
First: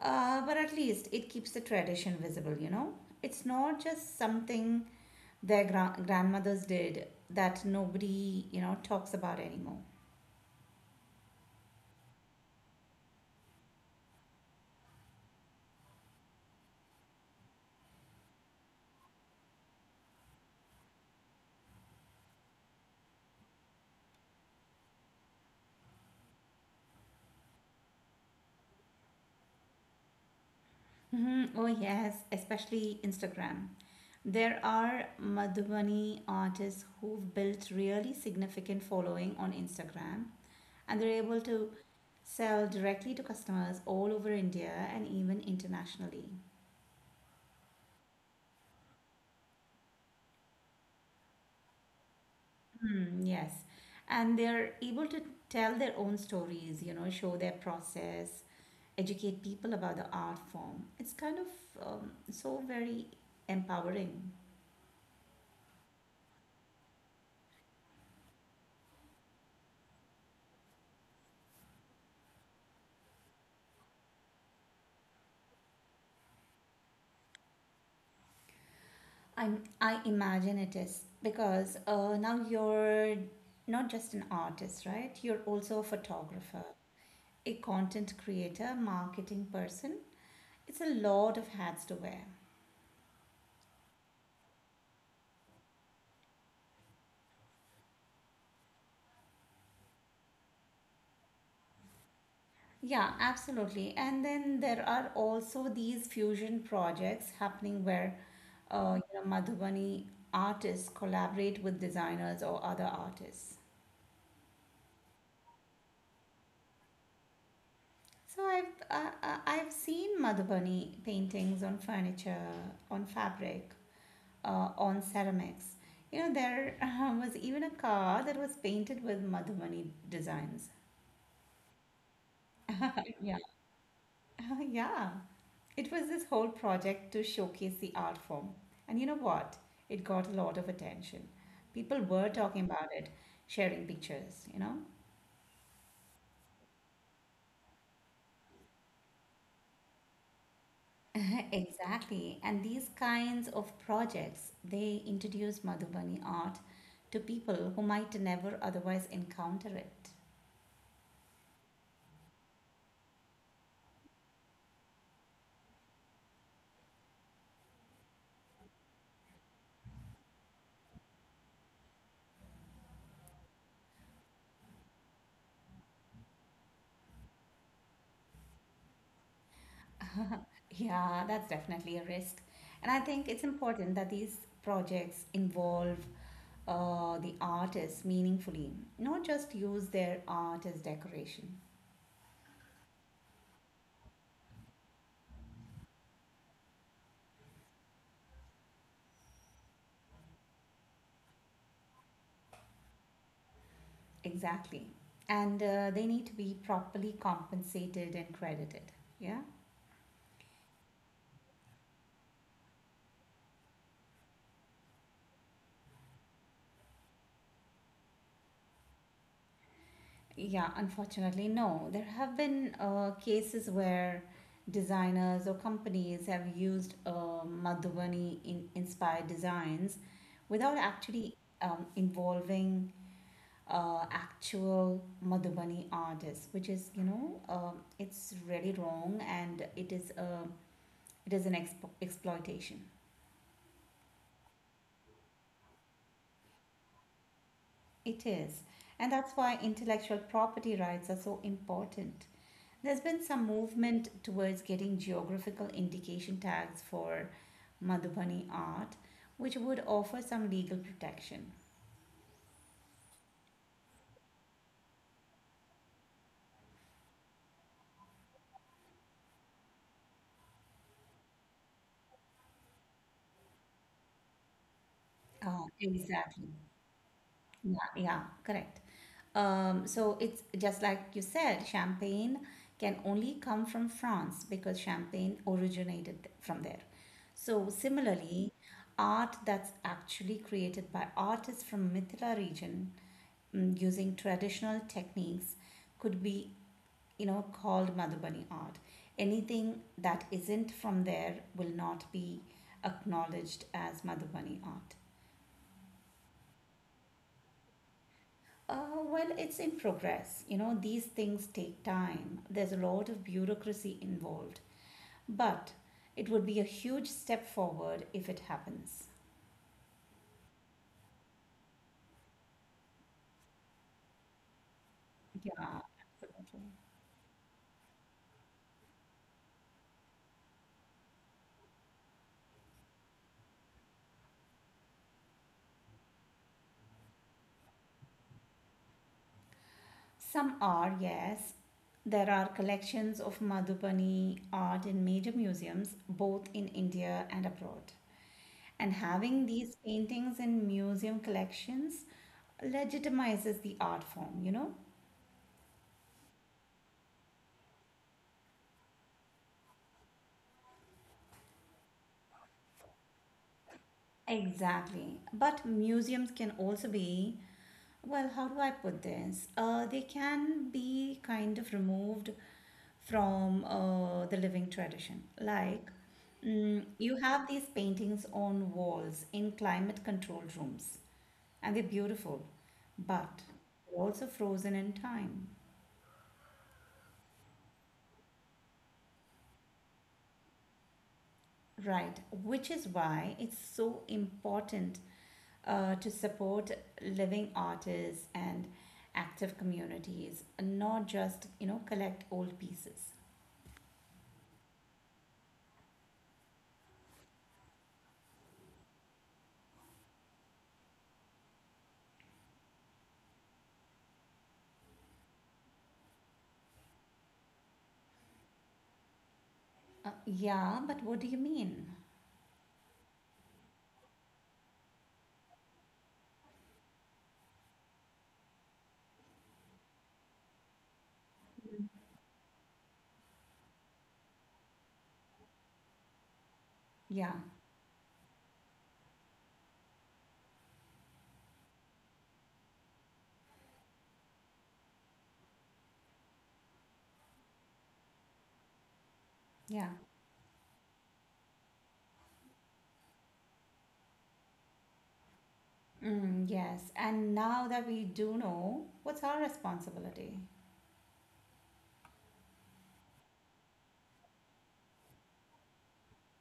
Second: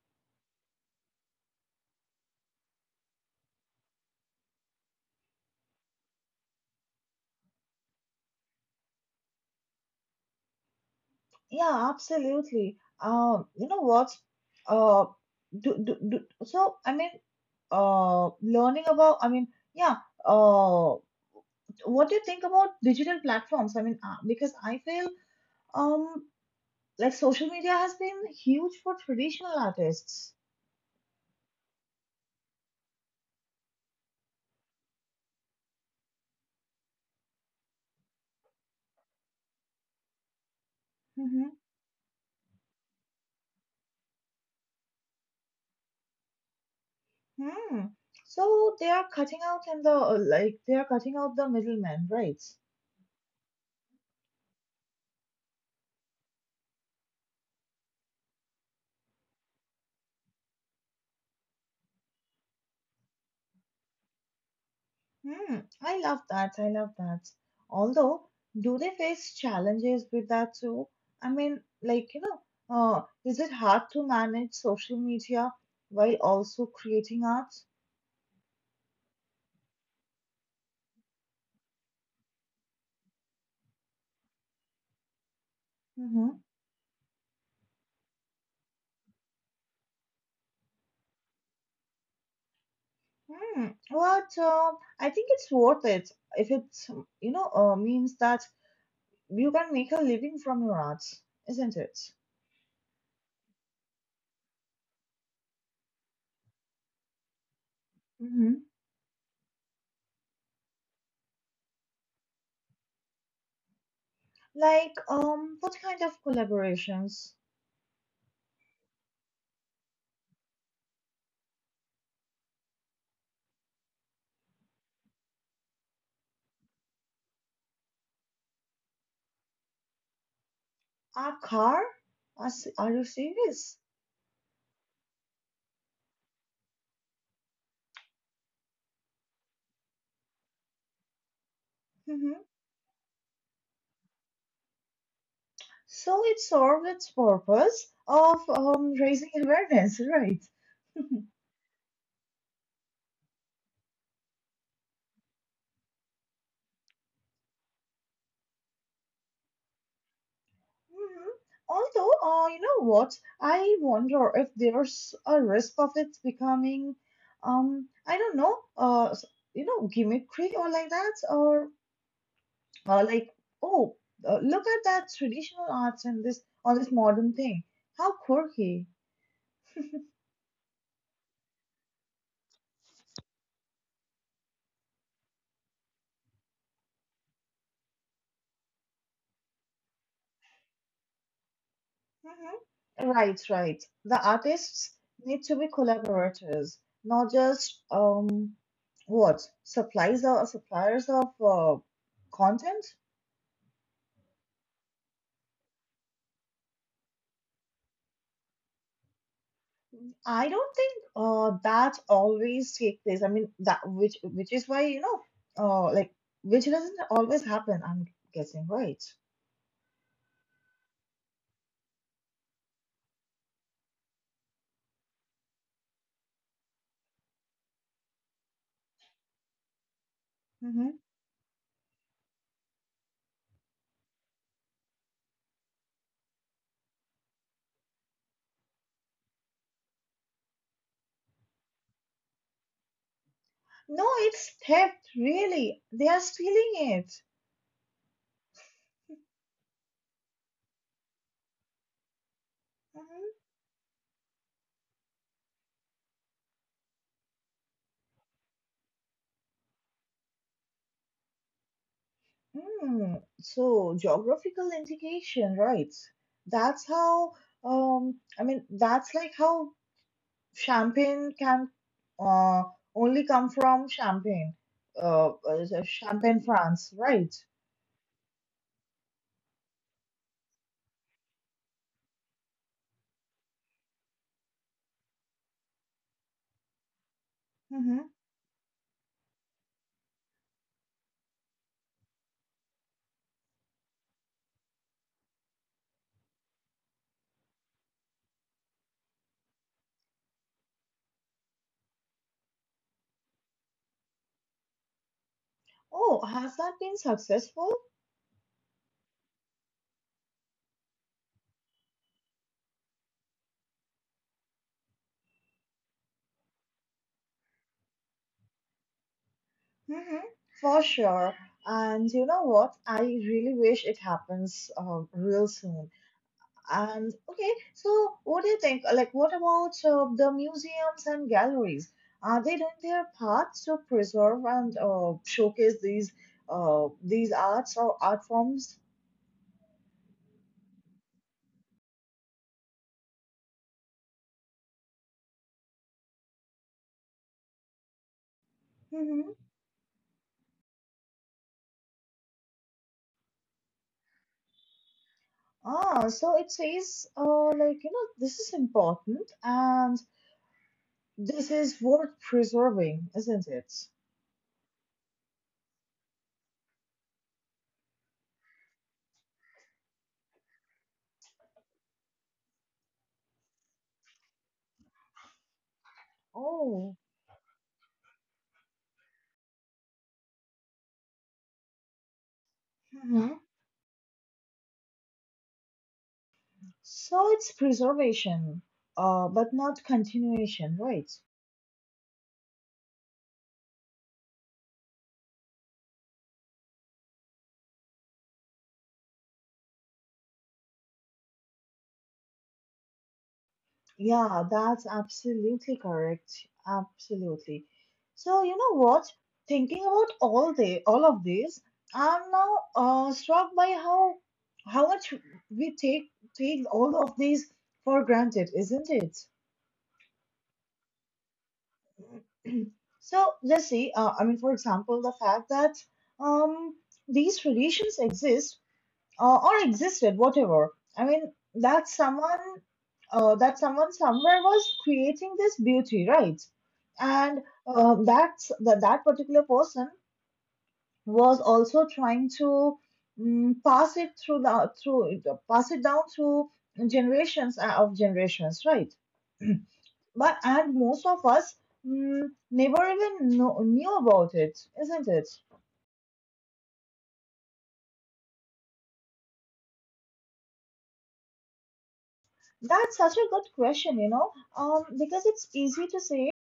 Speaker 2: But at least it keeps the tradition visible, you know? It's not just something their grandmothers did that nobody, you know, talks about anymore.
Speaker 1: Yeah, absolutely. You know what? Uh, do, do, do, I mean, learning about, I mean, yeah, uh, what do you think about digital platforms? I mean, because I feel um, like social media has been huge for traditional artists.
Speaker 2: Mhm. Oh, yes, especially Instagram. There are Madhubani artists who've built really significant following on Instagram and they're able
Speaker 1: Mm-hmm.
Speaker 2: to sell directly to customers all over India and even internationally.
Speaker 1: Hmm. So they are cutting out and the like they are cutting out the middleman, right?
Speaker 2: Hmm, yes. And they're able to tell their own stories, you know, show their process, educate people about the art form. It's kind of so very empowering.
Speaker 1: Hmm. I love that. I love that. Although, do they face challenges with that too? I mean, like you know, is it hard to manage social media while also creating art?
Speaker 2: I imagine it is because now you're not just an artist, right? You're also a
Speaker 1: Mm-hmm.
Speaker 2: photographer, a content creator, marketing person. It's a lot of hats to wear.
Speaker 1: Hmm. But I think it's worth it if it you know means that you can make a living from your arts, isn't it?
Speaker 2: Yeah, absolutely. And then there are also these fusion projects happening where
Speaker 1: Mhm.
Speaker 2: you know, Madhubani artists collaborate with designers or other artists.
Speaker 1: Like, what kind of collaborations?
Speaker 2: So I've seen Madhubani paintings on furniture, on fabric, on ceramics. You know, there was even a car that was painted with Madhumani designs.
Speaker 1: A car? Are are you
Speaker 2: Yeah.
Speaker 1: serious?
Speaker 2: Yeah. It was this whole project to showcase the art form. And you know what? It got a lot of attention. People were
Speaker 1: Hmm.
Speaker 2: talking about it, sharing pictures, you know?
Speaker 1: So it served its purpose of raising awareness, right?
Speaker 2: Exactly. And these kinds of projects, they introduce Madhubani art to people who might never otherwise encounter it.
Speaker 1: Mhm. Although, you know what? I wonder if there's a risk of it becoming, I don't know, you know, gimmickry or like that, or like, oh, look at that traditional arts and this or this modern thing. How quirky.
Speaker 2: Yeah, that's definitely a risk. And I think it's important that these projects involve the artists meaningfully, not just use their art as decoration.
Speaker 1: Mhm. Right, right. The artists need to be collaborators, not just what supplies or suppliers of content.
Speaker 2: Exactly. And they need to be properly compensated and credited. Yeah.
Speaker 1: I don't think that always take place. I mean that which is why you know like which doesn't always happen. I'm guessing right.
Speaker 2: Yeah, unfortunately, no. There have been cases where designers or companies have used Madhubani in inspired designs without
Speaker 1: Mm-hmm.
Speaker 2: actually involving actual Madhubani artists, which is you know it's really wrong and it is an exploitation.
Speaker 1: No, it's theft. Really, they are stealing it.
Speaker 2: It is, and that's why intellectual property rights are so important. There's been
Speaker 1: Mm-hmm.
Speaker 2: some movement towards getting geographical indication tags for Madhubani art, which would offer some legal protection.
Speaker 1: Hmm. So geographical indication, right? That's how I mean that's like how champagne can uh only come from Champagne, Champagne,
Speaker 2: Exactly.
Speaker 1: France, right?
Speaker 2: Yeah, yeah, correct. So it's just like you said, champagne can only come from France because champagne originated from there. So
Speaker 1: Mm-hmm.
Speaker 2: similarly, art that's actually created by artists from Mithila region mm, using traditional techniques could be, you know, called Madhubani art. Anything that isn't from there will not be acknowledged as Madhubani art.
Speaker 1: Oh, has that been successful?
Speaker 2: Uh, well, it's in progress. You know, these things take time. There's a lot of bureaucracy involved. But it would be a huge step forward if it happens.
Speaker 1: Mm-hmm. For sure. And you know what? I really wish it happens real
Speaker 2: Yeah,
Speaker 1: soon.
Speaker 2: absolutely.
Speaker 1: And okay, so what do you think? Like, what about the museums and galleries? Are they doing their part to preserve and showcase these arts or art forms?
Speaker 2: Some are, yes. There are collections of Madhubani art in major museums, both in India and abroad. And
Speaker 1: Hmm.
Speaker 2: having these paintings in museum collections legitimizes the art form, you know?
Speaker 1: Ah, so it says, like, you know, this is important and this is worth preserving, isn't it?
Speaker 2: Exactly. But museums can also be, well, how do I put this? They can be kind of removed from the living tradition. Like, mm,
Speaker 1: Oh,
Speaker 2: you have these paintings on walls in climate controlled rooms, and they're beautiful,
Speaker 1: hmm
Speaker 2: but they're also frozen in time,
Speaker 1: so it's preservation, but not continuation, right?
Speaker 2: right? Which is why it's so important to support living artists and active communities, not just, you know, collect old pieces.
Speaker 1: Yeah, that's absolutely correct. Absolutely. So you know what? Thinking about all of this, I'm now struck by how much we take all of these for granted, isn't it?
Speaker 2: Yeah, but what do you mean?
Speaker 1: So let's see. I mean, for example, the fact that um, these traditions exist or existed, whatever. I mean, that someone somewhere was creating this beauty, right?
Speaker 2: Yeah,
Speaker 1: And that's that particular person was also trying to mm pass it through the through pass it down through generations of generations, right?
Speaker 2: yeah.
Speaker 1: But and most of us mm, never even knew about it, isn't it?
Speaker 2: Mm, yes, and now that we do know, what's our responsibility?
Speaker 1: That's such a good question, you know, because it's easy to say,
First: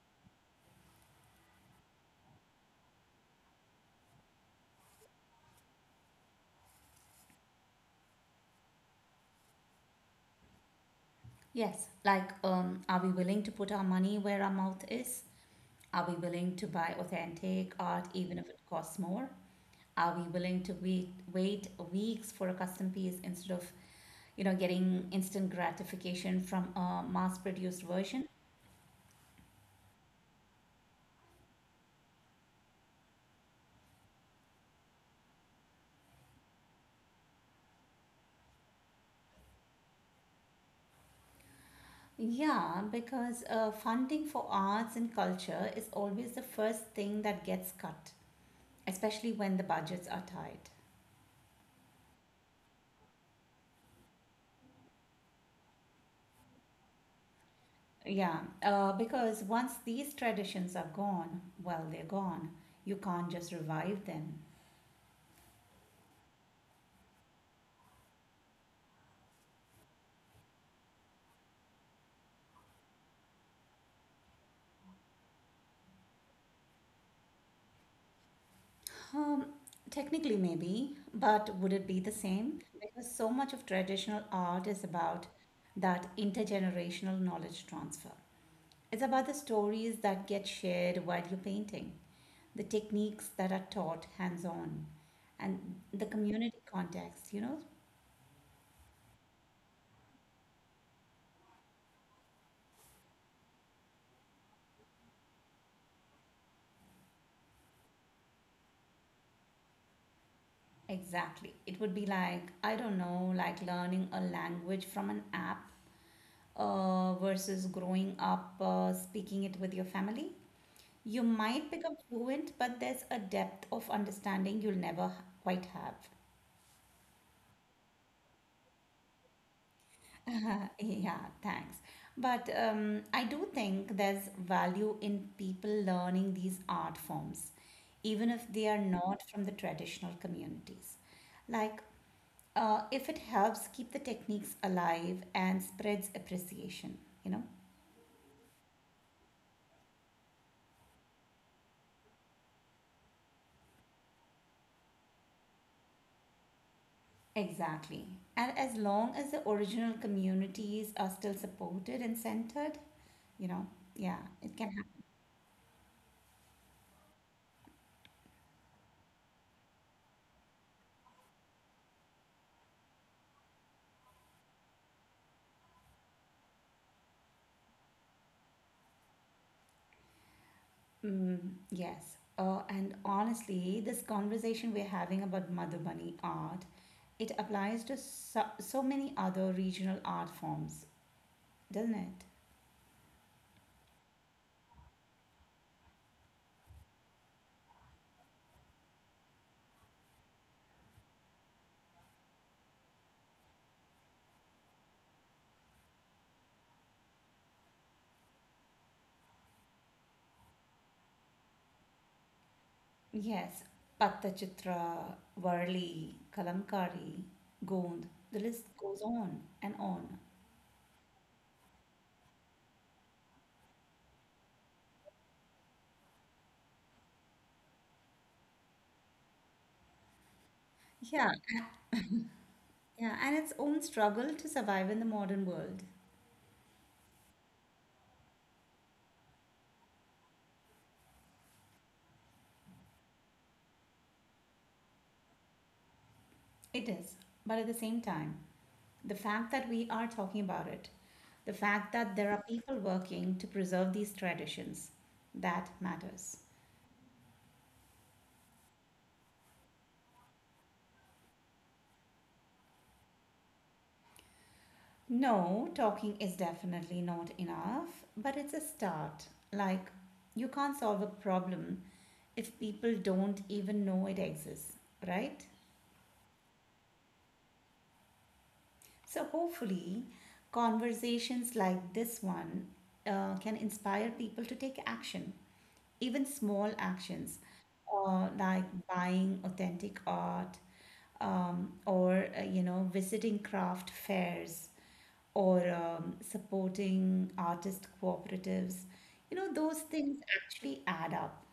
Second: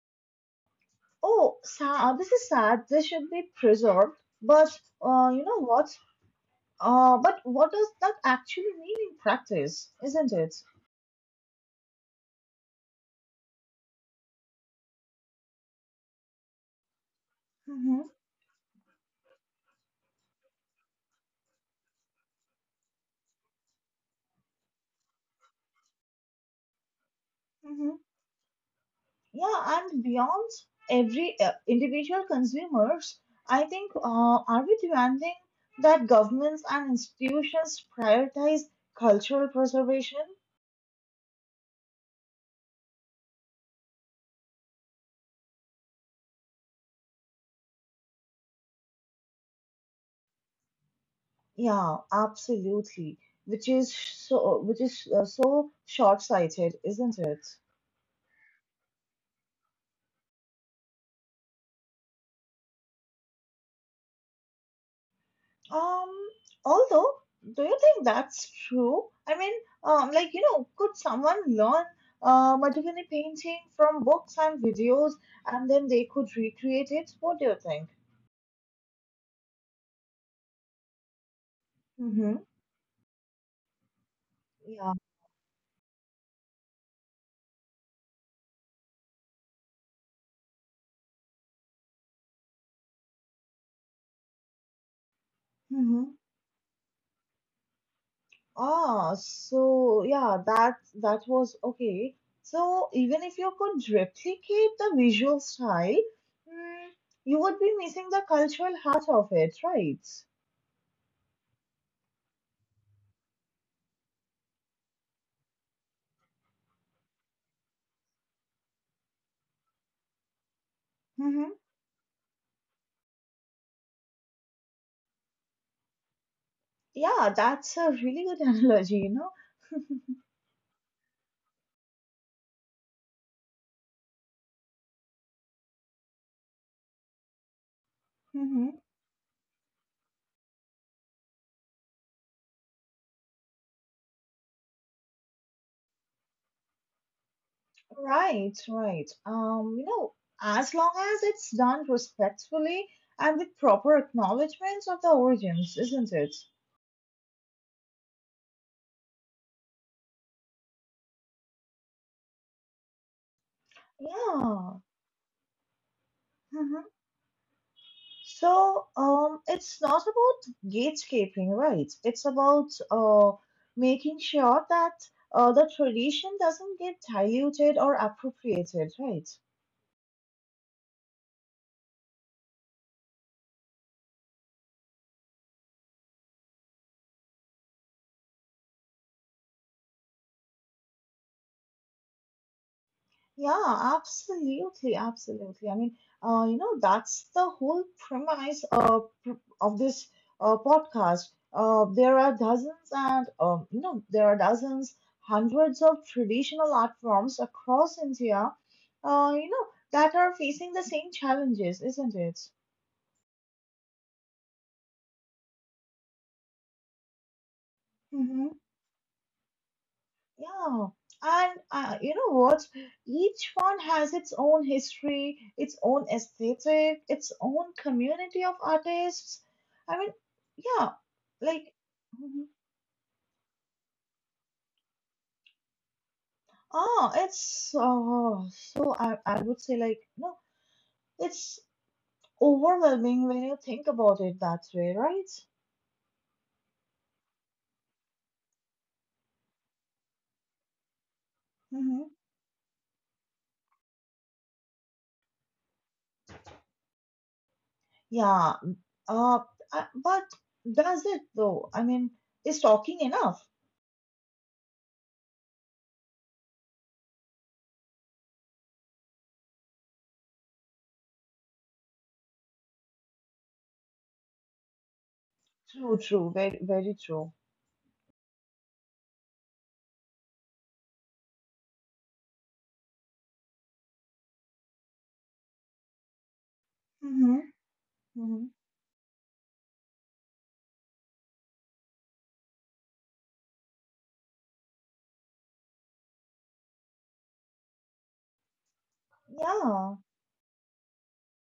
Speaker 1: oh, sad, this is sad, this should be preserved. But you know what? But what does that actually mean in practice, isn't it?
Speaker 2: Yes, like, are we willing to put our money where our mouth is? Are we willing to buy authentic
Speaker 1: Hmm
Speaker 2: art even if it costs more? Are we willing to wait weeks for a custom piece instead of getting instant gratification from a mass produced
Speaker 1: hmm.
Speaker 2: version.
Speaker 1: Yeah, and beyond every individual consumers, I think are we demanding that governments and institutions prioritize cultural preservation?
Speaker 2: Yeah, because funding for arts and culture is always the first thing that gets cut, especially when the budgets are tight.
Speaker 1: Yeah, absolutely. Which is so short-sighted, isn't it?
Speaker 2: Yeah, because once these traditions are gone, well, they're gone. You can't just revive them.
Speaker 1: Um, although, do you think that's true? I mean, like, you know, could someone learn Madhubani painting from books and videos and then they could recreate it? What do you think?
Speaker 2: Um, Technically, maybe, but would it be the
Speaker 1: Mm-hmm.
Speaker 2: same? Because so much of traditional art is
Speaker 1: Yeah.
Speaker 2: about that intergenerational knowledge transfer. It's about the stories that get shared while you're painting, the techniques that are taught hands on, and the
Speaker 1: Mm-hmm.
Speaker 2: community context, you know?
Speaker 1: Ah, so yeah, that was okay. So even if you could replicate the visual style, mm, you would be missing the cultural heart of it, right?
Speaker 2: Exactly. It would be like, I don't know, like learning a language from an app versus growing up speaking it with your family. You
Speaker 1: Mm-hmm.
Speaker 2: might become fluent, but there's a depth of understanding you'll never quite have.
Speaker 1: Yeah, that's a really good analogy, you know.
Speaker 2: Yeah, thanks. But I do think there's value in people learning these art forms, even if they are
Speaker 1: Mm-hmm.
Speaker 2: not from the traditional communities. Like, if it helps keep the techniques alive and spreads appreciation, you know?
Speaker 1: Right, right. You know, as long as it's done respectfully and with proper acknowledgements of the origins, isn't it?
Speaker 2: Exactly. And as long as the original communities are still supported and centered, you know, yeah, it can.
Speaker 1: Yeah. Hmm. So, it's not about gatekeeping, right? It's about making sure that the tradition doesn't get diluted or appropriated, right?
Speaker 2: Mm, yes. And honestly, this conversation we're having about Madhubani art, it applies to so, so many other regional art forms, doesn't it?
Speaker 1: Yeah, absolutely, absolutely. I mean, you know, that's the whole premise of this podcast. There are dozens and you know, there are dozens, hundreds of traditional art forms across India, you know, that are facing the same challenges, isn't it?
Speaker 2: Yes. Pattachitra, Varli, Kalamkari, Gond. The
Speaker 1: Mm-hmm.
Speaker 2: list goes on and on.
Speaker 1: Yeah, and you know what? Each one has its own history, its own aesthetic, its own community of artists. I mean, yeah,
Speaker 2: Yeah,
Speaker 1: like, mhm.
Speaker 2: yeah, and its own struggle to survive in the modern world.
Speaker 1: ah, it's oh, so I would say, like, no, it's overwhelming when you think about it that way, right?
Speaker 2: It is, but at the same time, the fact that we are talking about it, the fact
Speaker 1: Mm-hmm.
Speaker 2: that there are people working to preserve these traditions, that matters.
Speaker 1: Yeah, uh, but does it though? I mean, is talking enough?
Speaker 2: No, talking is definitely not enough, but it's a start. Like, you can't solve a problem if people don't even know it exists, right?
Speaker 1: True, true, very, very true.
Speaker 2: So, hopefully, conversations like this one can inspire people to take action, even small
Speaker 1: Mm-hmm.
Speaker 2: actions like buying authentic art or, you know, visiting craft fairs or supporting artist cooperatives. You know, those
Speaker 1: Yeah,
Speaker 2: things actually add up.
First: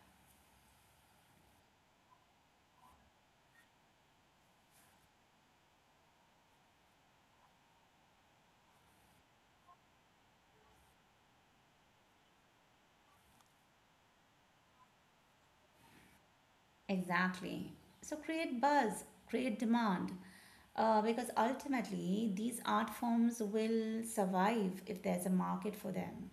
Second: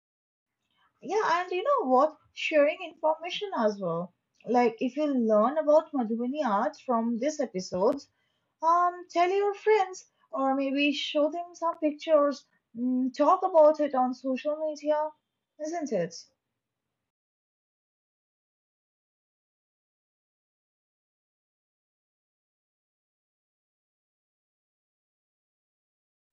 Speaker 1: yeah, and you know what? Sharing information as well. Like if you learn about Madhubani art from this episode, tell your friends or maybe show them some pictures. Mm, talk about it on social media, isn't it?
Speaker 2: Exactly. So create buzz, create demand, because ultimately these art forms will survive if there's a market for them.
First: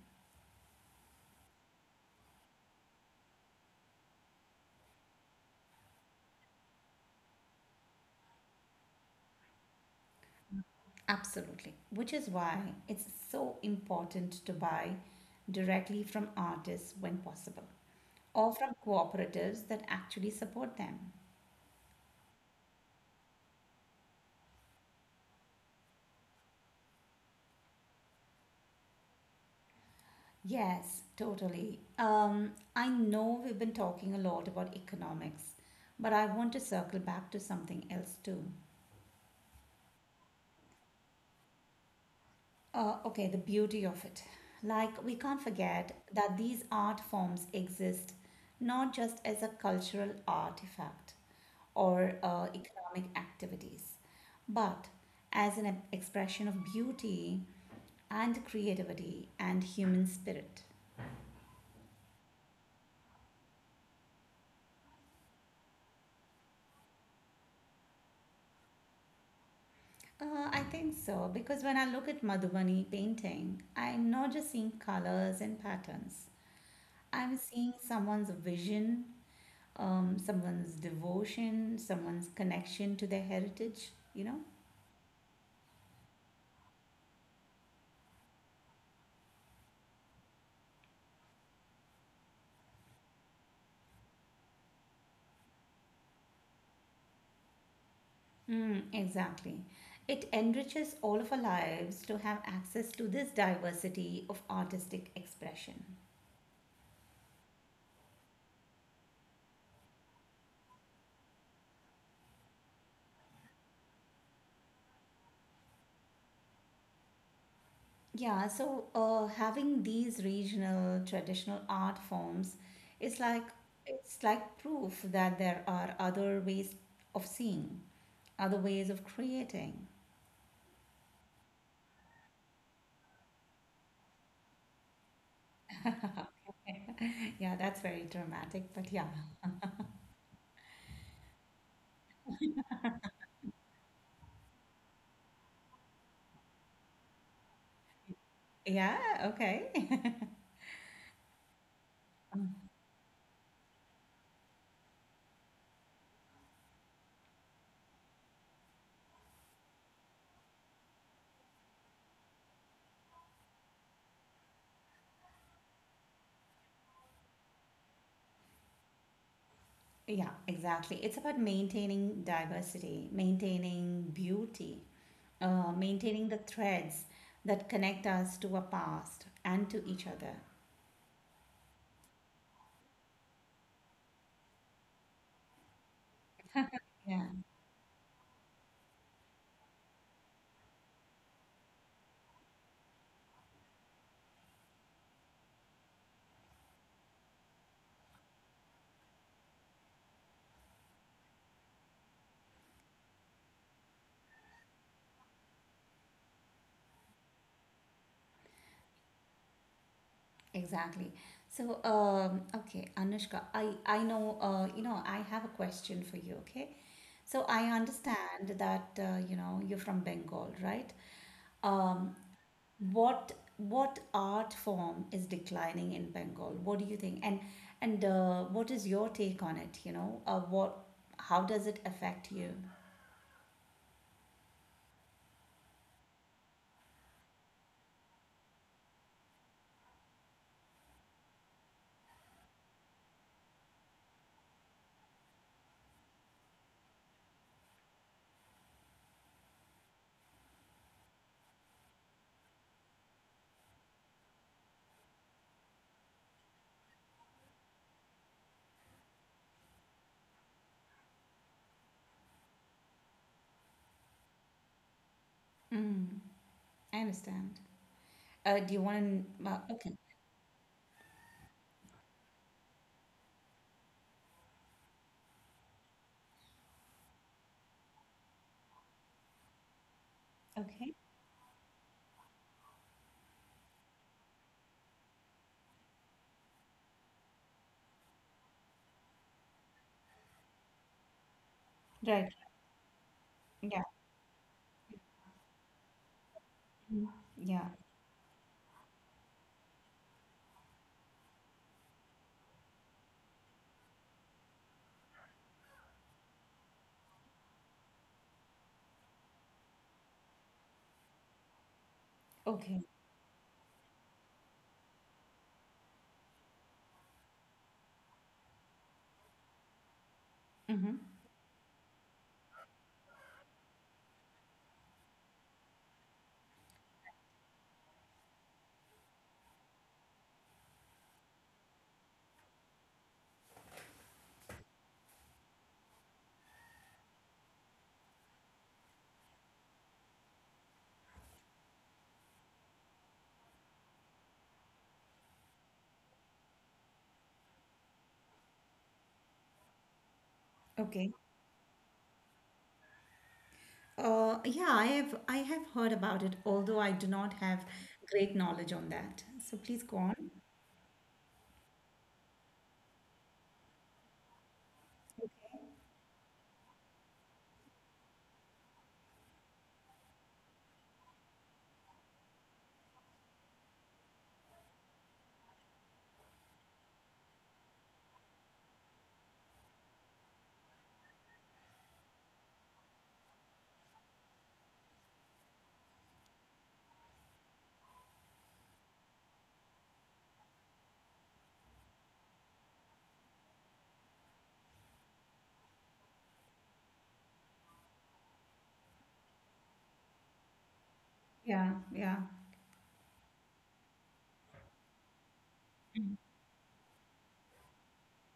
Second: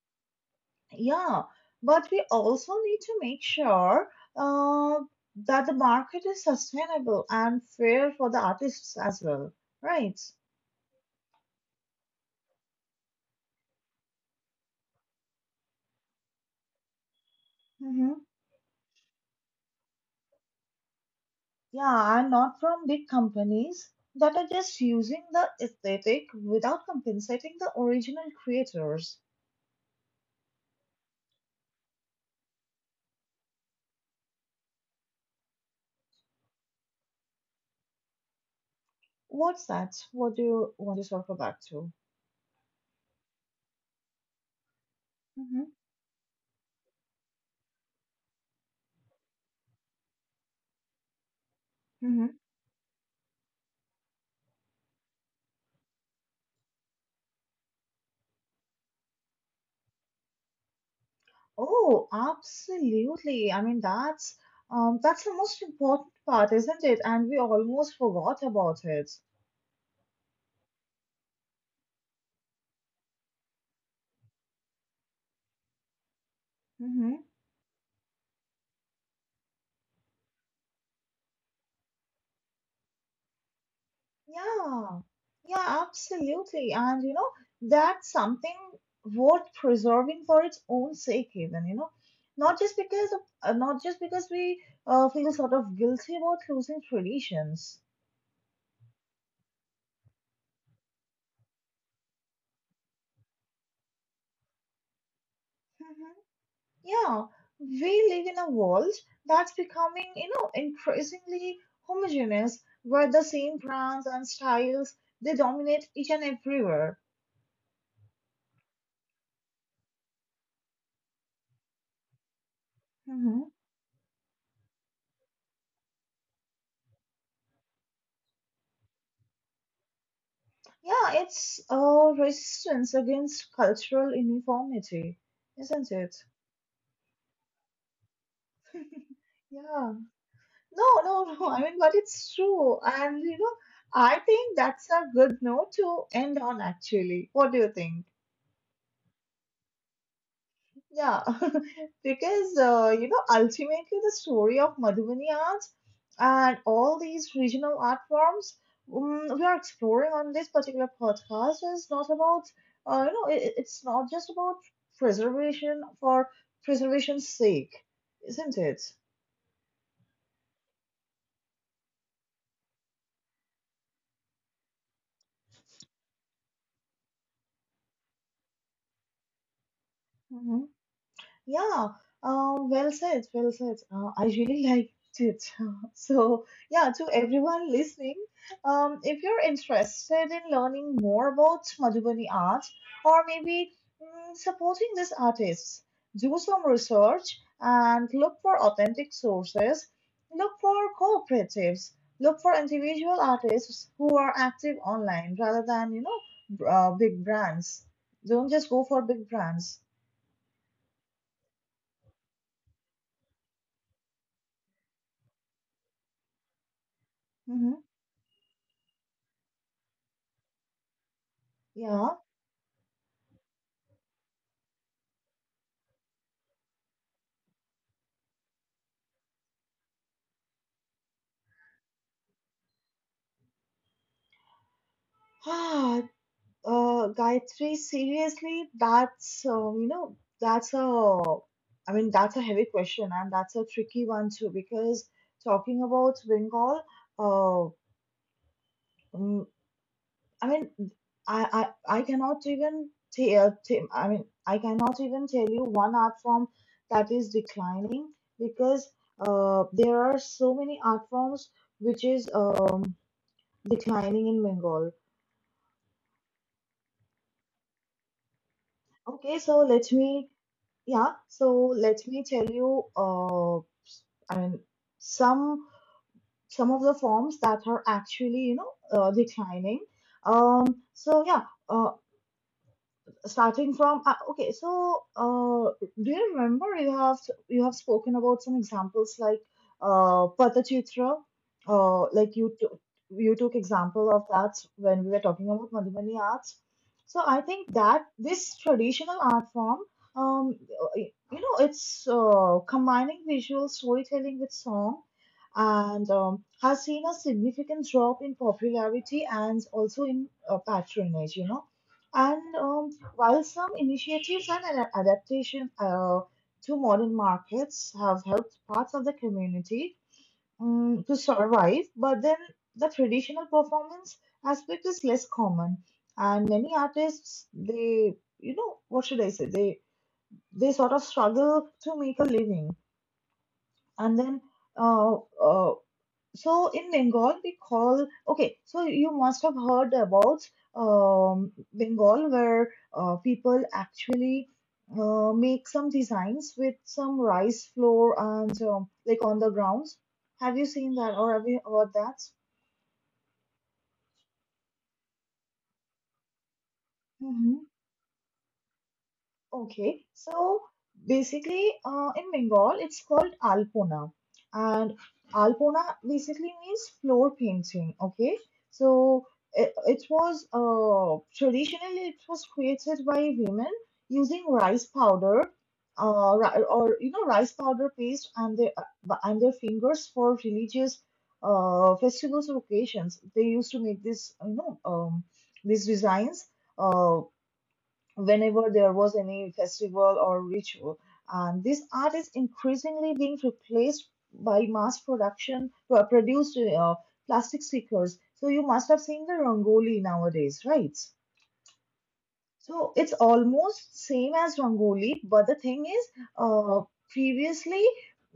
Speaker 1: Yeah, but we also need to make sure uh, that the market is sustainable and fair for the artists as well, right?
Speaker 2: Absolutely. Which is why it's so important to buy directly from artists when possible
Speaker 1: Mm-hmm.
Speaker 2: or from cooperatives that actually support them.
Speaker 1: Yeah, I'm not from big companies that are just using the aesthetic without compensating the original creators.
Speaker 2: Yes, totally. I know we've been talking a lot about economics, but I want to circle back to something else too.
Speaker 1: What's that? What do you want to circle back to?
Speaker 2: Okay, the beauty of it. Like, we can't
Speaker 1: Hmm.
Speaker 2: forget that these art forms exist not just as a cultural artifact or
Speaker 1: Hmm.
Speaker 2: economic activities, but as an expression of beauty and creativity and human spirit.
Speaker 1: Oh, absolutely. I mean, that's the most important part, isn't it? And we almost forgot about it.
Speaker 2: I think so, because when I look at Madhubani painting, I'm not just seeing colors and patterns. I'm seeing someone's vision, someone's devotion, someone's connection to their heritage, you know?
Speaker 1: Yeah, yeah, absolutely. And you know, that's something worth preserving for its own sake, even, you know, not just not just because we feel sort of guilty about losing traditions.
Speaker 2: Mm, exactly. It enriches all of our lives to have access to this diversity of artistic expression.
Speaker 1: Mhm. Yeah, we live in a world that's becoming, you know, increasingly homogeneous, where the same brands and styles they dominate each and everywhere.
Speaker 2: Yeah, so having these regional traditional art forms is like it's like proof that there are other ways of seeing, other ways of creating.
Speaker 1: Yeah, it's a resistance against cultural uniformity, isn't it?
Speaker 2: Yeah, that's very dramatic, but yeah.
Speaker 1: Yeah. No, no, no. I mean, but it's true. And, you know, I think that's a good note to end on, actually. What do you think?
Speaker 2: Yeah, okay.
Speaker 1: Yeah, because you know, ultimately the story of Madhubani art and all these regional art forms we are exploring on this particular podcast is not about, you know, it's not just about preservation for preservation's sake, isn't it?
Speaker 2: Yeah, exactly. It's about maintaining diversity, maintaining beauty, maintaining the threads that connect us to our past and to each other.
Speaker 1: Mm-hmm. Yeah, well said, well said. I really liked it. So, yeah, to
Speaker 2: Yeah,
Speaker 1: everyone listening, if you're interested in learning more about Madhubani art or maybe supporting these artists, do some research and look for authentic sources, look for cooperatives, look for individual artists who are active online rather than, you know, big brands. Don't just go for big brands.
Speaker 2: exactly. So, okay, Anushka, I know, you know, I have a question for you, okay? So I
Speaker 1: Hmm.
Speaker 2: understand that, you know, you're from Bengal, right?
Speaker 1: Yeah.
Speaker 2: Um, What what art form is declining in Bengal? What do you think? And what is your take on it? You know, what how does it affect you?
Speaker 1: Ah, Gayatri, seriously, that's you know that's a, I mean that's a heavy question, and that's a tricky one too because talking about Bengal, uh, mm, I mean I I, I cannot even tell, tell I mean I cannot even tell you one art form that is declining because there are so many art forms which is declining in Bengal.
Speaker 2: Mm, I understand. Do you want
Speaker 1: Okay,
Speaker 2: to?
Speaker 1: so
Speaker 2: Okay.
Speaker 1: yeah, so let me tell you, I mean, some some of the forms that are actually, you know, declining.
Speaker 2: Okay.
Speaker 1: So yeah, uh, starting from okay so do you remember you have spoken about some examples like patachitra,
Speaker 2: Right.
Speaker 1: like you took
Speaker 2: Yeah.
Speaker 1: example of that when we were talking about madhubani arts.
Speaker 2: Mhm.
Speaker 1: So I
Speaker 2: Yeah.
Speaker 1: think that this traditional art form, um, you know it's combining visual storytelling with song, and has seen a significant drop in popularity and also in patronage, you know. And
Speaker 2: Okay.
Speaker 1: while some initiatives and adaptation to modern markets have helped parts of the community
Speaker 2: Mm-hmm.
Speaker 1: to survive, but then the traditional performance aspect is less common. And many artists, they, you know, what should I say? They sort of struggle to make a living, and then uh, uh, so in Bengal, we call okay. So you must have heard about Bengal, where people actually make some designs with some rice flour and like on the grounds. Have you seen
Speaker 2: Okay.
Speaker 1: that or have you heard that?
Speaker 2: Yeah, I have heard about it, although I do not
Speaker 1: Mm-hmm.
Speaker 2: have great knowledge on that. So please go
Speaker 1: Okay,
Speaker 2: on.
Speaker 1: so basically, in Bengal, it's called Alpona, and Alpona basically means floor painting. Okay, so it was traditionally it was created by women using rice powder, or you know rice powder paste and their fingers for religious festivals or occasions. They used to make this you know these designs. Uh, Whenever there was any festival or ritual. And this art is increasingly being replaced by mass produced plastic stickers. So you must have seen the rangoli nowadays, right?
Speaker 2: Yeah. Yeah.
Speaker 1: So it's almost same as Rangoli, but the thing is, uh, previously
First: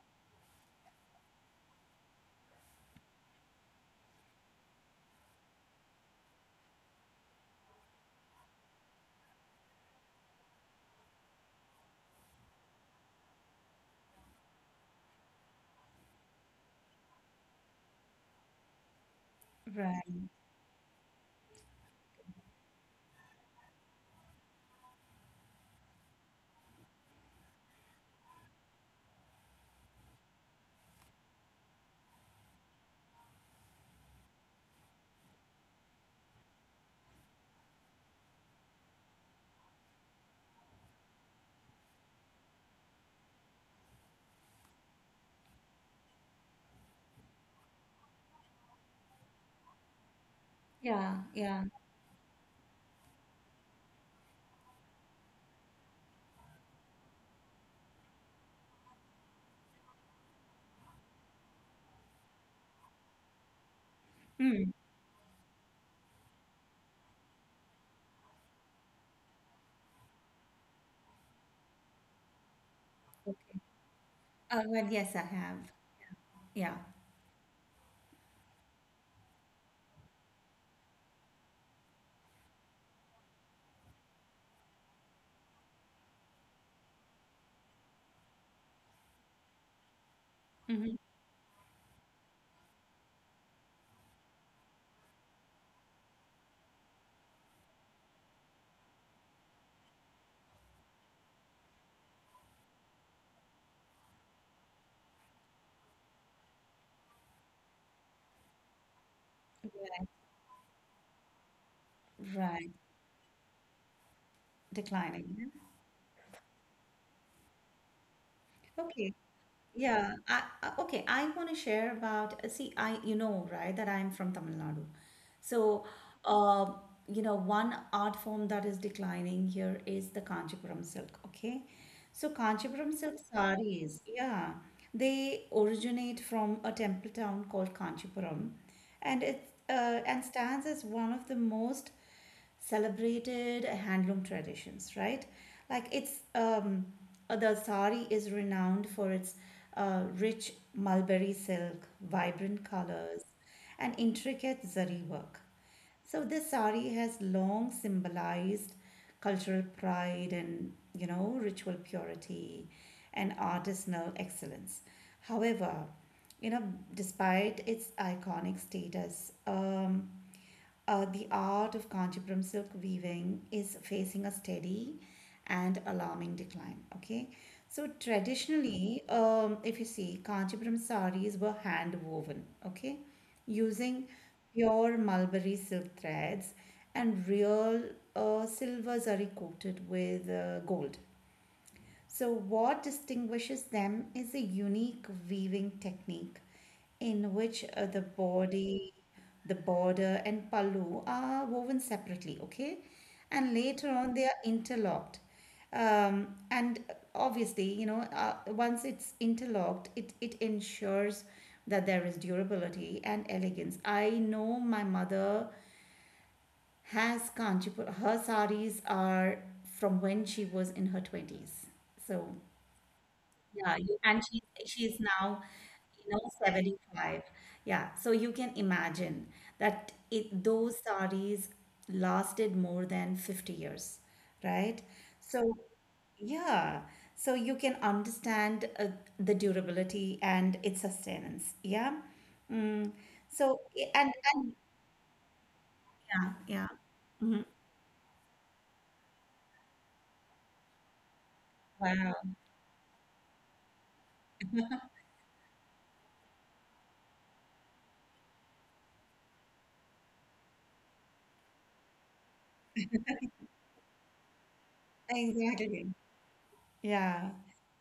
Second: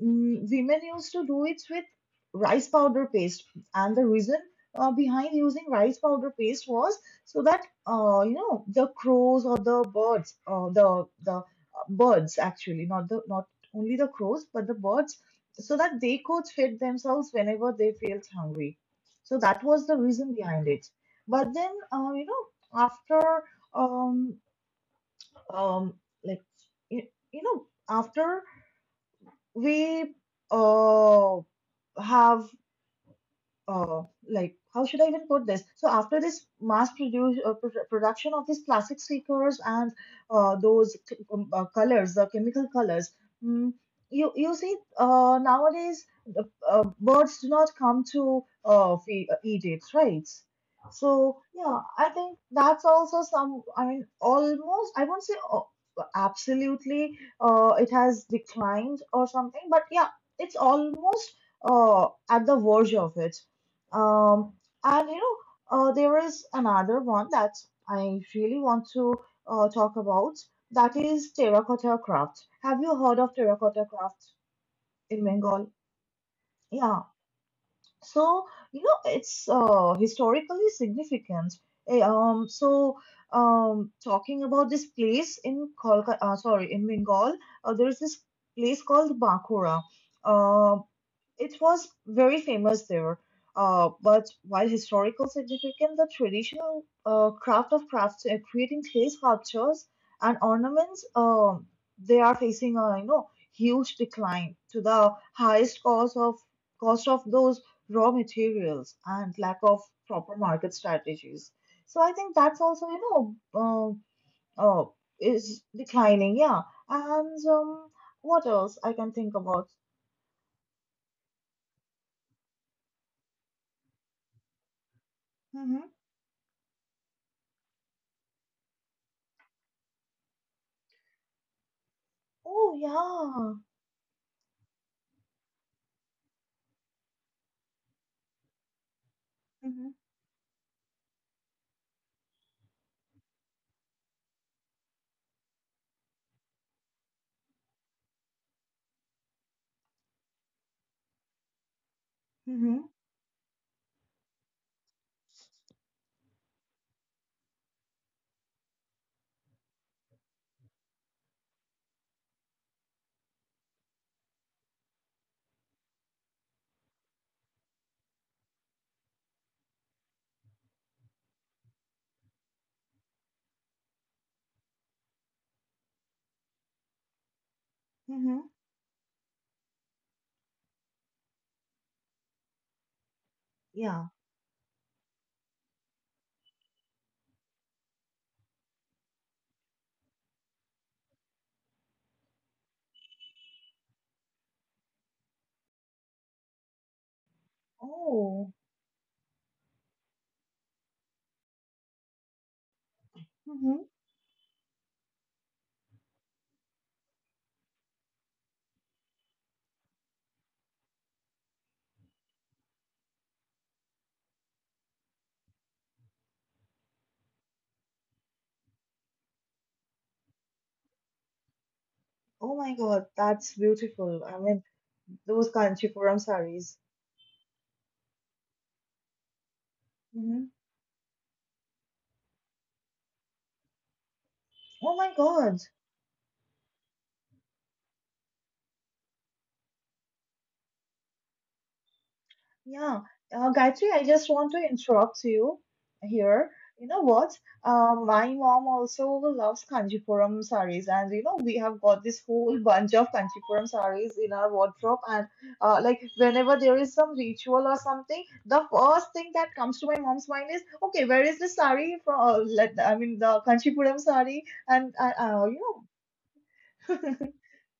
Speaker 1: women used to do it with rice powder paste, and the reason behind using rice powder paste was so that you know the crows or the birds actually, not the not only the crows but the birds, so that they could feed themselves whenever they felt hungry. So that was the
Speaker 2: Right.
Speaker 1: reason behind it. But then you know after um um like you, you know after we uh have uh, like how should I even put this? So after this mass production of these plastic stickers and colors, the chemical colors, mm, you you see nowadays the, birds do not come to eat it, right?
Speaker 2: Yeah.
Speaker 1: So
Speaker 2: Yeah.
Speaker 1: yeah, I think that's also some. I mean, almost I won't say absolutely it has declined or something, but yeah, it's almost at the verge of it. Um,
Speaker 2: Mm.
Speaker 1: and you know, there is another one that I really want to talk about. That is terracotta craft. Have you heard of terracotta craft
Speaker 2: Oh, well, yes, I
Speaker 1: in
Speaker 2: have.
Speaker 1: Bengal?
Speaker 2: Yeah.
Speaker 1: Yeah. So you know, it's historically significant. So talking about this place in Kolkata, sorry, in Bengal, there is this place called Bakura. Um
Speaker 2: Hmm.
Speaker 1: it was very famous there, but while historical significant, the traditional crafts, creating clay sculptures and ornaments, they are facing a you know huge decline to the highest cost of those raw materials and lack of
Speaker 2: Right.
Speaker 1: proper market strategies. So I think that's
Speaker 2: Right.
Speaker 1: also you know uh, uh,
Speaker 2: Declining, yeah.
Speaker 1: is declining, yeah. And What else I can
Speaker 2: Okay.
Speaker 1: think about?
Speaker 2: Yeah. Okay. I want to share about, see, I, you know, right, that I'm from Tamil Nadu.
Speaker 1: Mm-hmm.
Speaker 2: So, um, you know, one art form that is declining here is the Kanchipuram silk. Okay. So,
Speaker 1: Oh,
Speaker 2: Kanchipuram silk
Speaker 1: yeah.
Speaker 2: sarees, yeah, they originate from a temple town called Kanchipuram, and it
Speaker 1: Mhm.
Speaker 2: and stands as one of the most celebrated handloom traditions, right? Like it's the sari is renowned for its rich mulberry silk, vibrant
Speaker 1: Mhm.
Speaker 2: colors, and intricate zari work. So this sari has long symbolized cultural pride and you know ritual purity and artisanal excellence. However, you know, despite its iconic status, the art of Kanchipuram silk weaving is facing a steady and alarming decline. Okay, so
Speaker 1: Mhm.
Speaker 2: traditionally, if you see, Kanchipuram saris were hand woven. Okay,
Speaker 1: Yeah.
Speaker 2: using pure mulberry silk threads and real silver zari coated with gold. So, what distinguishes them is a unique weaving technique in which the
Speaker 1: Oh.
Speaker 2: body, the border, and pallu are woven separately, okay? And
Speaker 1: Mhm.
Speaker 2: later on, they are interlocked. And obviously, you know, once it's interlocked, it ensures that there is durability and elegance. I know my mother has Kanchipur, her saris are from when she was in her 20s. So,
Speaker 1: Oh my God, that's
Speaker 2: yeah, you, and
Speaker 1: beautiful. I
Speaker 2: she's
Speaker 1: mean,
Speaker 2: now,
Speaker 1: those
Speaker 2: you
Speaker 1: kanchipuram
Speaker 2: know,
Speaker 1: sarees.
Speaker 2: 75. Yeah, so you can imagine that it
Speaker 1: Mhm.
Speaker 2: those saris lasted more than 50 years, right?
Speaker 1: Oh my
Speaker 2: So,
Speaker 1: God.
Speaker 2: yeah, so you can understand the durability and its sustenance. Yeah. Mm.
Speaker 1: Yeah,
Speaker 2: So,
Speaker 1: Gayatri, I just want
Speaker 2: and
Speaker 1: to interrupt you
Speaker 2: yeah,
Speaker 1: here.
Speaker 2: yeah.
Speaker 1: You know what?
Speaker 2: Mhm.
Speaker 1: My mom also loves Kanjipuram sarees, and you know we have got this
Speaker 2: Wow.
Speaker 1: whole bunch of Kanjipuram sarees in our wardrobe. And like whenever there is some ritual or something, the first thing that comes to my mom's mind is, okay, where is the saree from? Let I mean the Kanchipuram saree, and you know
Speaker 2: Exactly. Yeah.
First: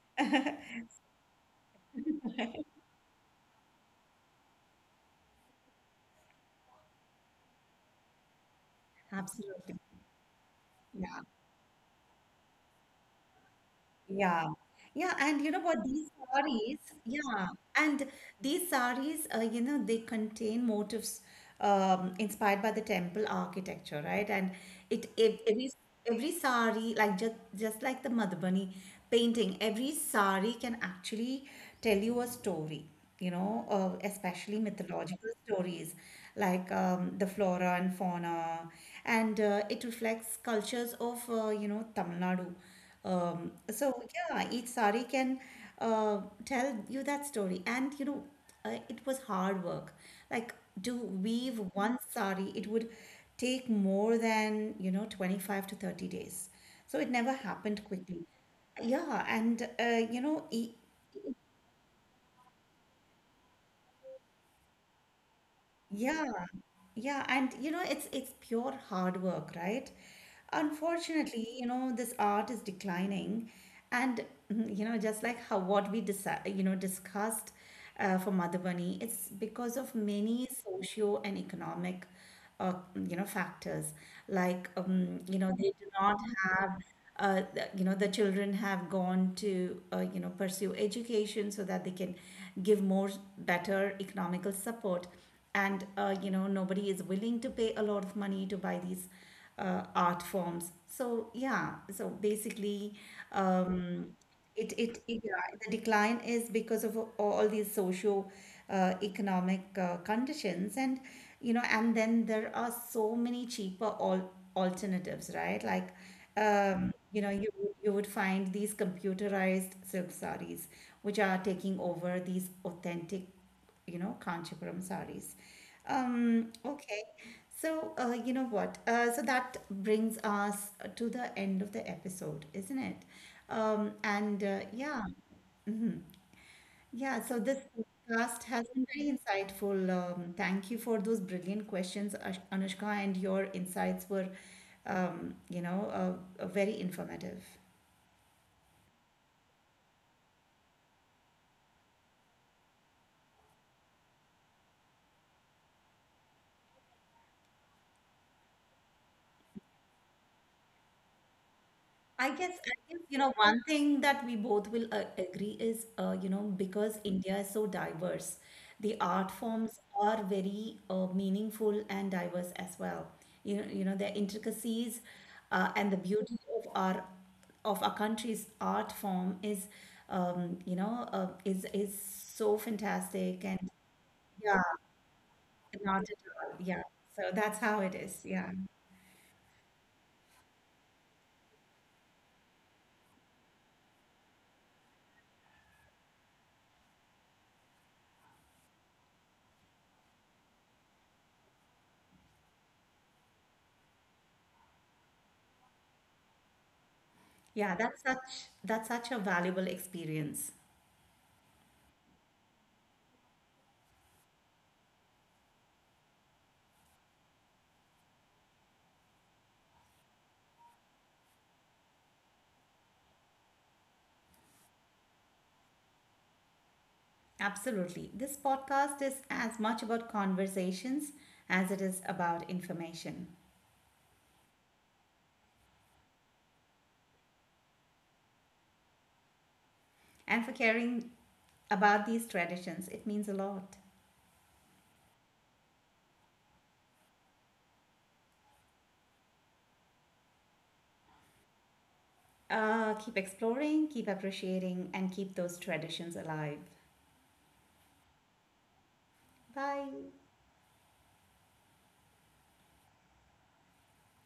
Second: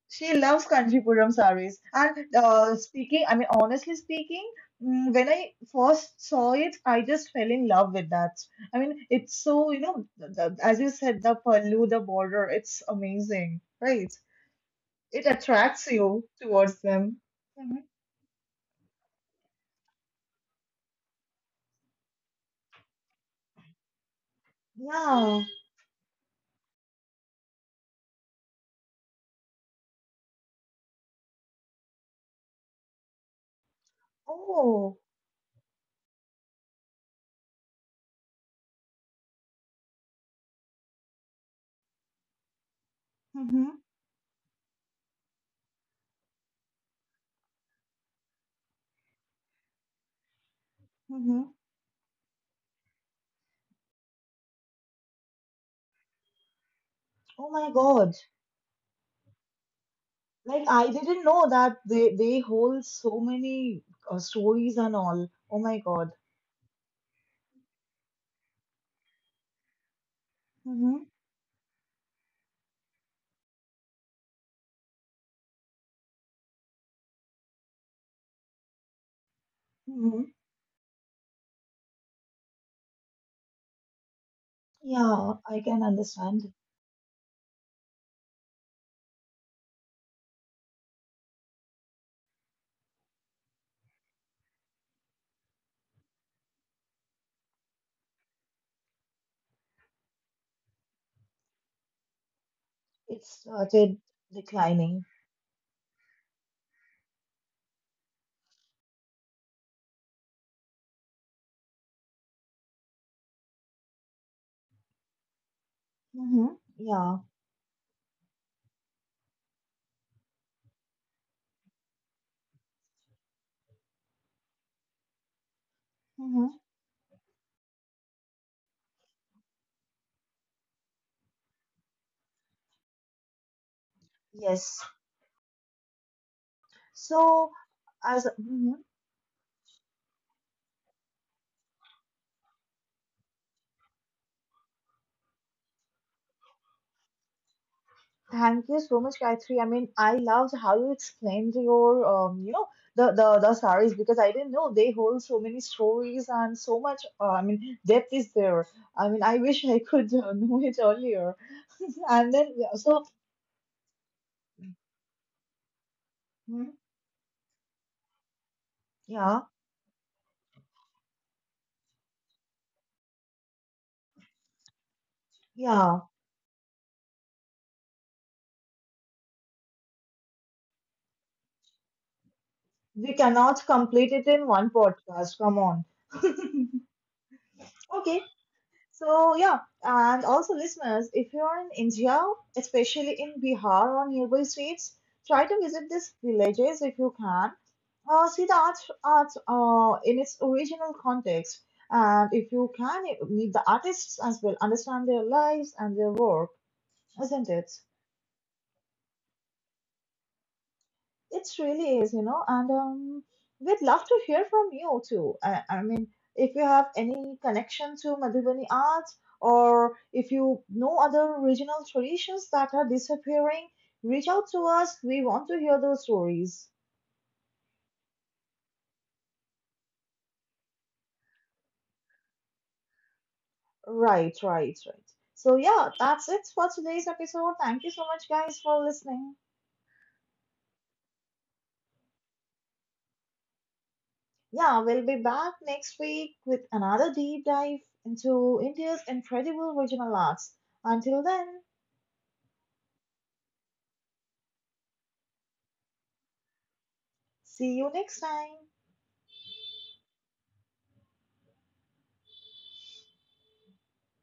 Speaker 1: she loves Kanchipuram sarees. And speaking, I mean, honestly speaking, when I first saw it, I just fell in love with that. I mean, it's so,
Speaker 2: Absolutely.
Speaker 1: you know, as you said,
Speaker 2: Yeah.
Speaker 1: the pallu, the border, it's amazing, right?
Speaker 2: Yeah. Yeah,
Speaker 1: It
Speaker 2: and you know what,
Speaker 1: attracts
Speaker 2: these
Speaker 1: you
Speaker 2: saris,
Speaker 1: towards them.
Speaker 2: yeah,
Speaker 1: Mhm.
Speaker 2: and these saris, you know, they contain motifs inspired by the temple architecture, right? And it, ev-
Speaker 1: Yeah.
Speaker 2: every every sari, like just like the Madhubani painting, every sari can actually tell you a story, you know, especially
Speaker 1: Oh.
Speaker 2: mythological stories like the flora and fauna, and it reflects cultures of you know Tamil Nadu,
Speaker 1: Mm-hmm.
Speaker 2: so yeah, each sari can tell you that story. And you know, it was hard work. Like to
Speaker 1: Mm-hmm.
Speaker 2: weave one sari, it would take more than, you know, 25 to 30 days. So it never
Speaker 1: Oh my
Speaker 2: happened
Speaker 1: God.
Speaker 2: quickly. Yeah, and you know,
Speaker 1: Like,
Speaker 2: e
Speaker 1: I didn't know that they hold so many stories and all. Oh my God.
Speaker 2: yeah, yeah, and you know, it's pure hard work, right?
Speaker 1: Mm-hmm.
Speaker 2: Unfortunately, you know, this art is declining, and you know, just like how what we you know discussed for Madhubani, it's because of
Speaker 1: Mm-hmm.
Speaker 2: many socio and economic, uh, you know, factors. Like,
Speaker 1: Yeah,
Speaker 2: you know,
Speaker 1: I
Speaker 2: they
Speaker 1: can
Speaker 2: do not
Speaker 1: understand.
Speaker 2: have, you know, the children have gone to, you know, pursue education so that they can give more better economical support and you know nobody is willing to pay a lot of money to buy these art forms. So yeah, so basically
Speaker 1: It started
Speaker 2: um, it, it,
Speaker 1: declining.
Speaker 2: it yeah, the decline is because of all these socio economic conditions and you know and then there are so many cheaper alternatives, right? Like
Speaker 1: Mm-hmm. Yeah.
Speaker 2: you know you you would find these computerized silk sarees which are taking over these authentic you know, Kanchipuram sarees.
Speaker 1: Hmm.
Speaker 2: Okay. So, you know what? So that brings us to the end of the episode, isn't it? And
Speaker 1: Yes.
Speaker 2: yeah, yeah. So
Speaker 1: So,
Speaker 2: this
Speaker 1: as
Speaker 2: podcast has
Speaker 1: mhm.
Speaker 2: been very insightful. Thank you for those brilliant questions, Anushka, and your insights were, you know, very informative.
Speaker 1: Thank you so much, Gayatri. I mean, I loved how you explained your, you know, the saris because I didn't know they hold so many stories and so much. I mean, depth is there. I mean, I wish I could know it earlier. And then yeah,
Speaker 2: I guess,
Speaker 1: so,
Speaker 2: you know, one thing that we both will agree is, you know,
Speaker 1: mhm,
Speaker 2: because India is so diverse, the art
Speaker 1: yeah,
Speaker 2: forms are very meaningful and diverse as well. You know, their intricacies and the
Speaker 1: yeah,
Speaker 2: beauty of our country's art form is, you know, is so
Speaker 1: we
Speaker 2: fantastic and
Speaker 1: cannot complete it in
Speaker 2: yeah,
Speaker 1: one podcast. Come on.
Speaker 2: not at all. Yeah, so that's how it
Speaker 1: Okay.
Speaker 2: is. Yeah,
Speaker 1: So yeah, and also listeners, if you are in India, especially in Bihar or nearby states, try to visit these villages if you can. See art in its original context, and if you can meet the artists as well, understand their lives and their work, isn't it?
Speaker 2: yeah, that's such a valuable experience.
Speaker 1: It really is, you know, and we'd love to hear from you too. I mean, if you have any connection to Madhubani art or if you know other regional traditions that are disappearing, reach out to us. We want to hear those stories.
Speaker 2: Absolutely. This podcast is as much about conversations as it is about information.
Speaker 1: Right, right, right. So, yeah, that's it for today's episode. Thank you so much, guys, for listening.
Speaker 2: And for caring about these traditions, it means a lot.
Speaker 1: Yeah, we'll be back next week with another deep dive into India's incredible regional arts. Until then,
Speaker 2: Keep exploring, keep appreciating, and keep those traditions alive.
Speaker 1: see you next time.
Speaker 2: Bye.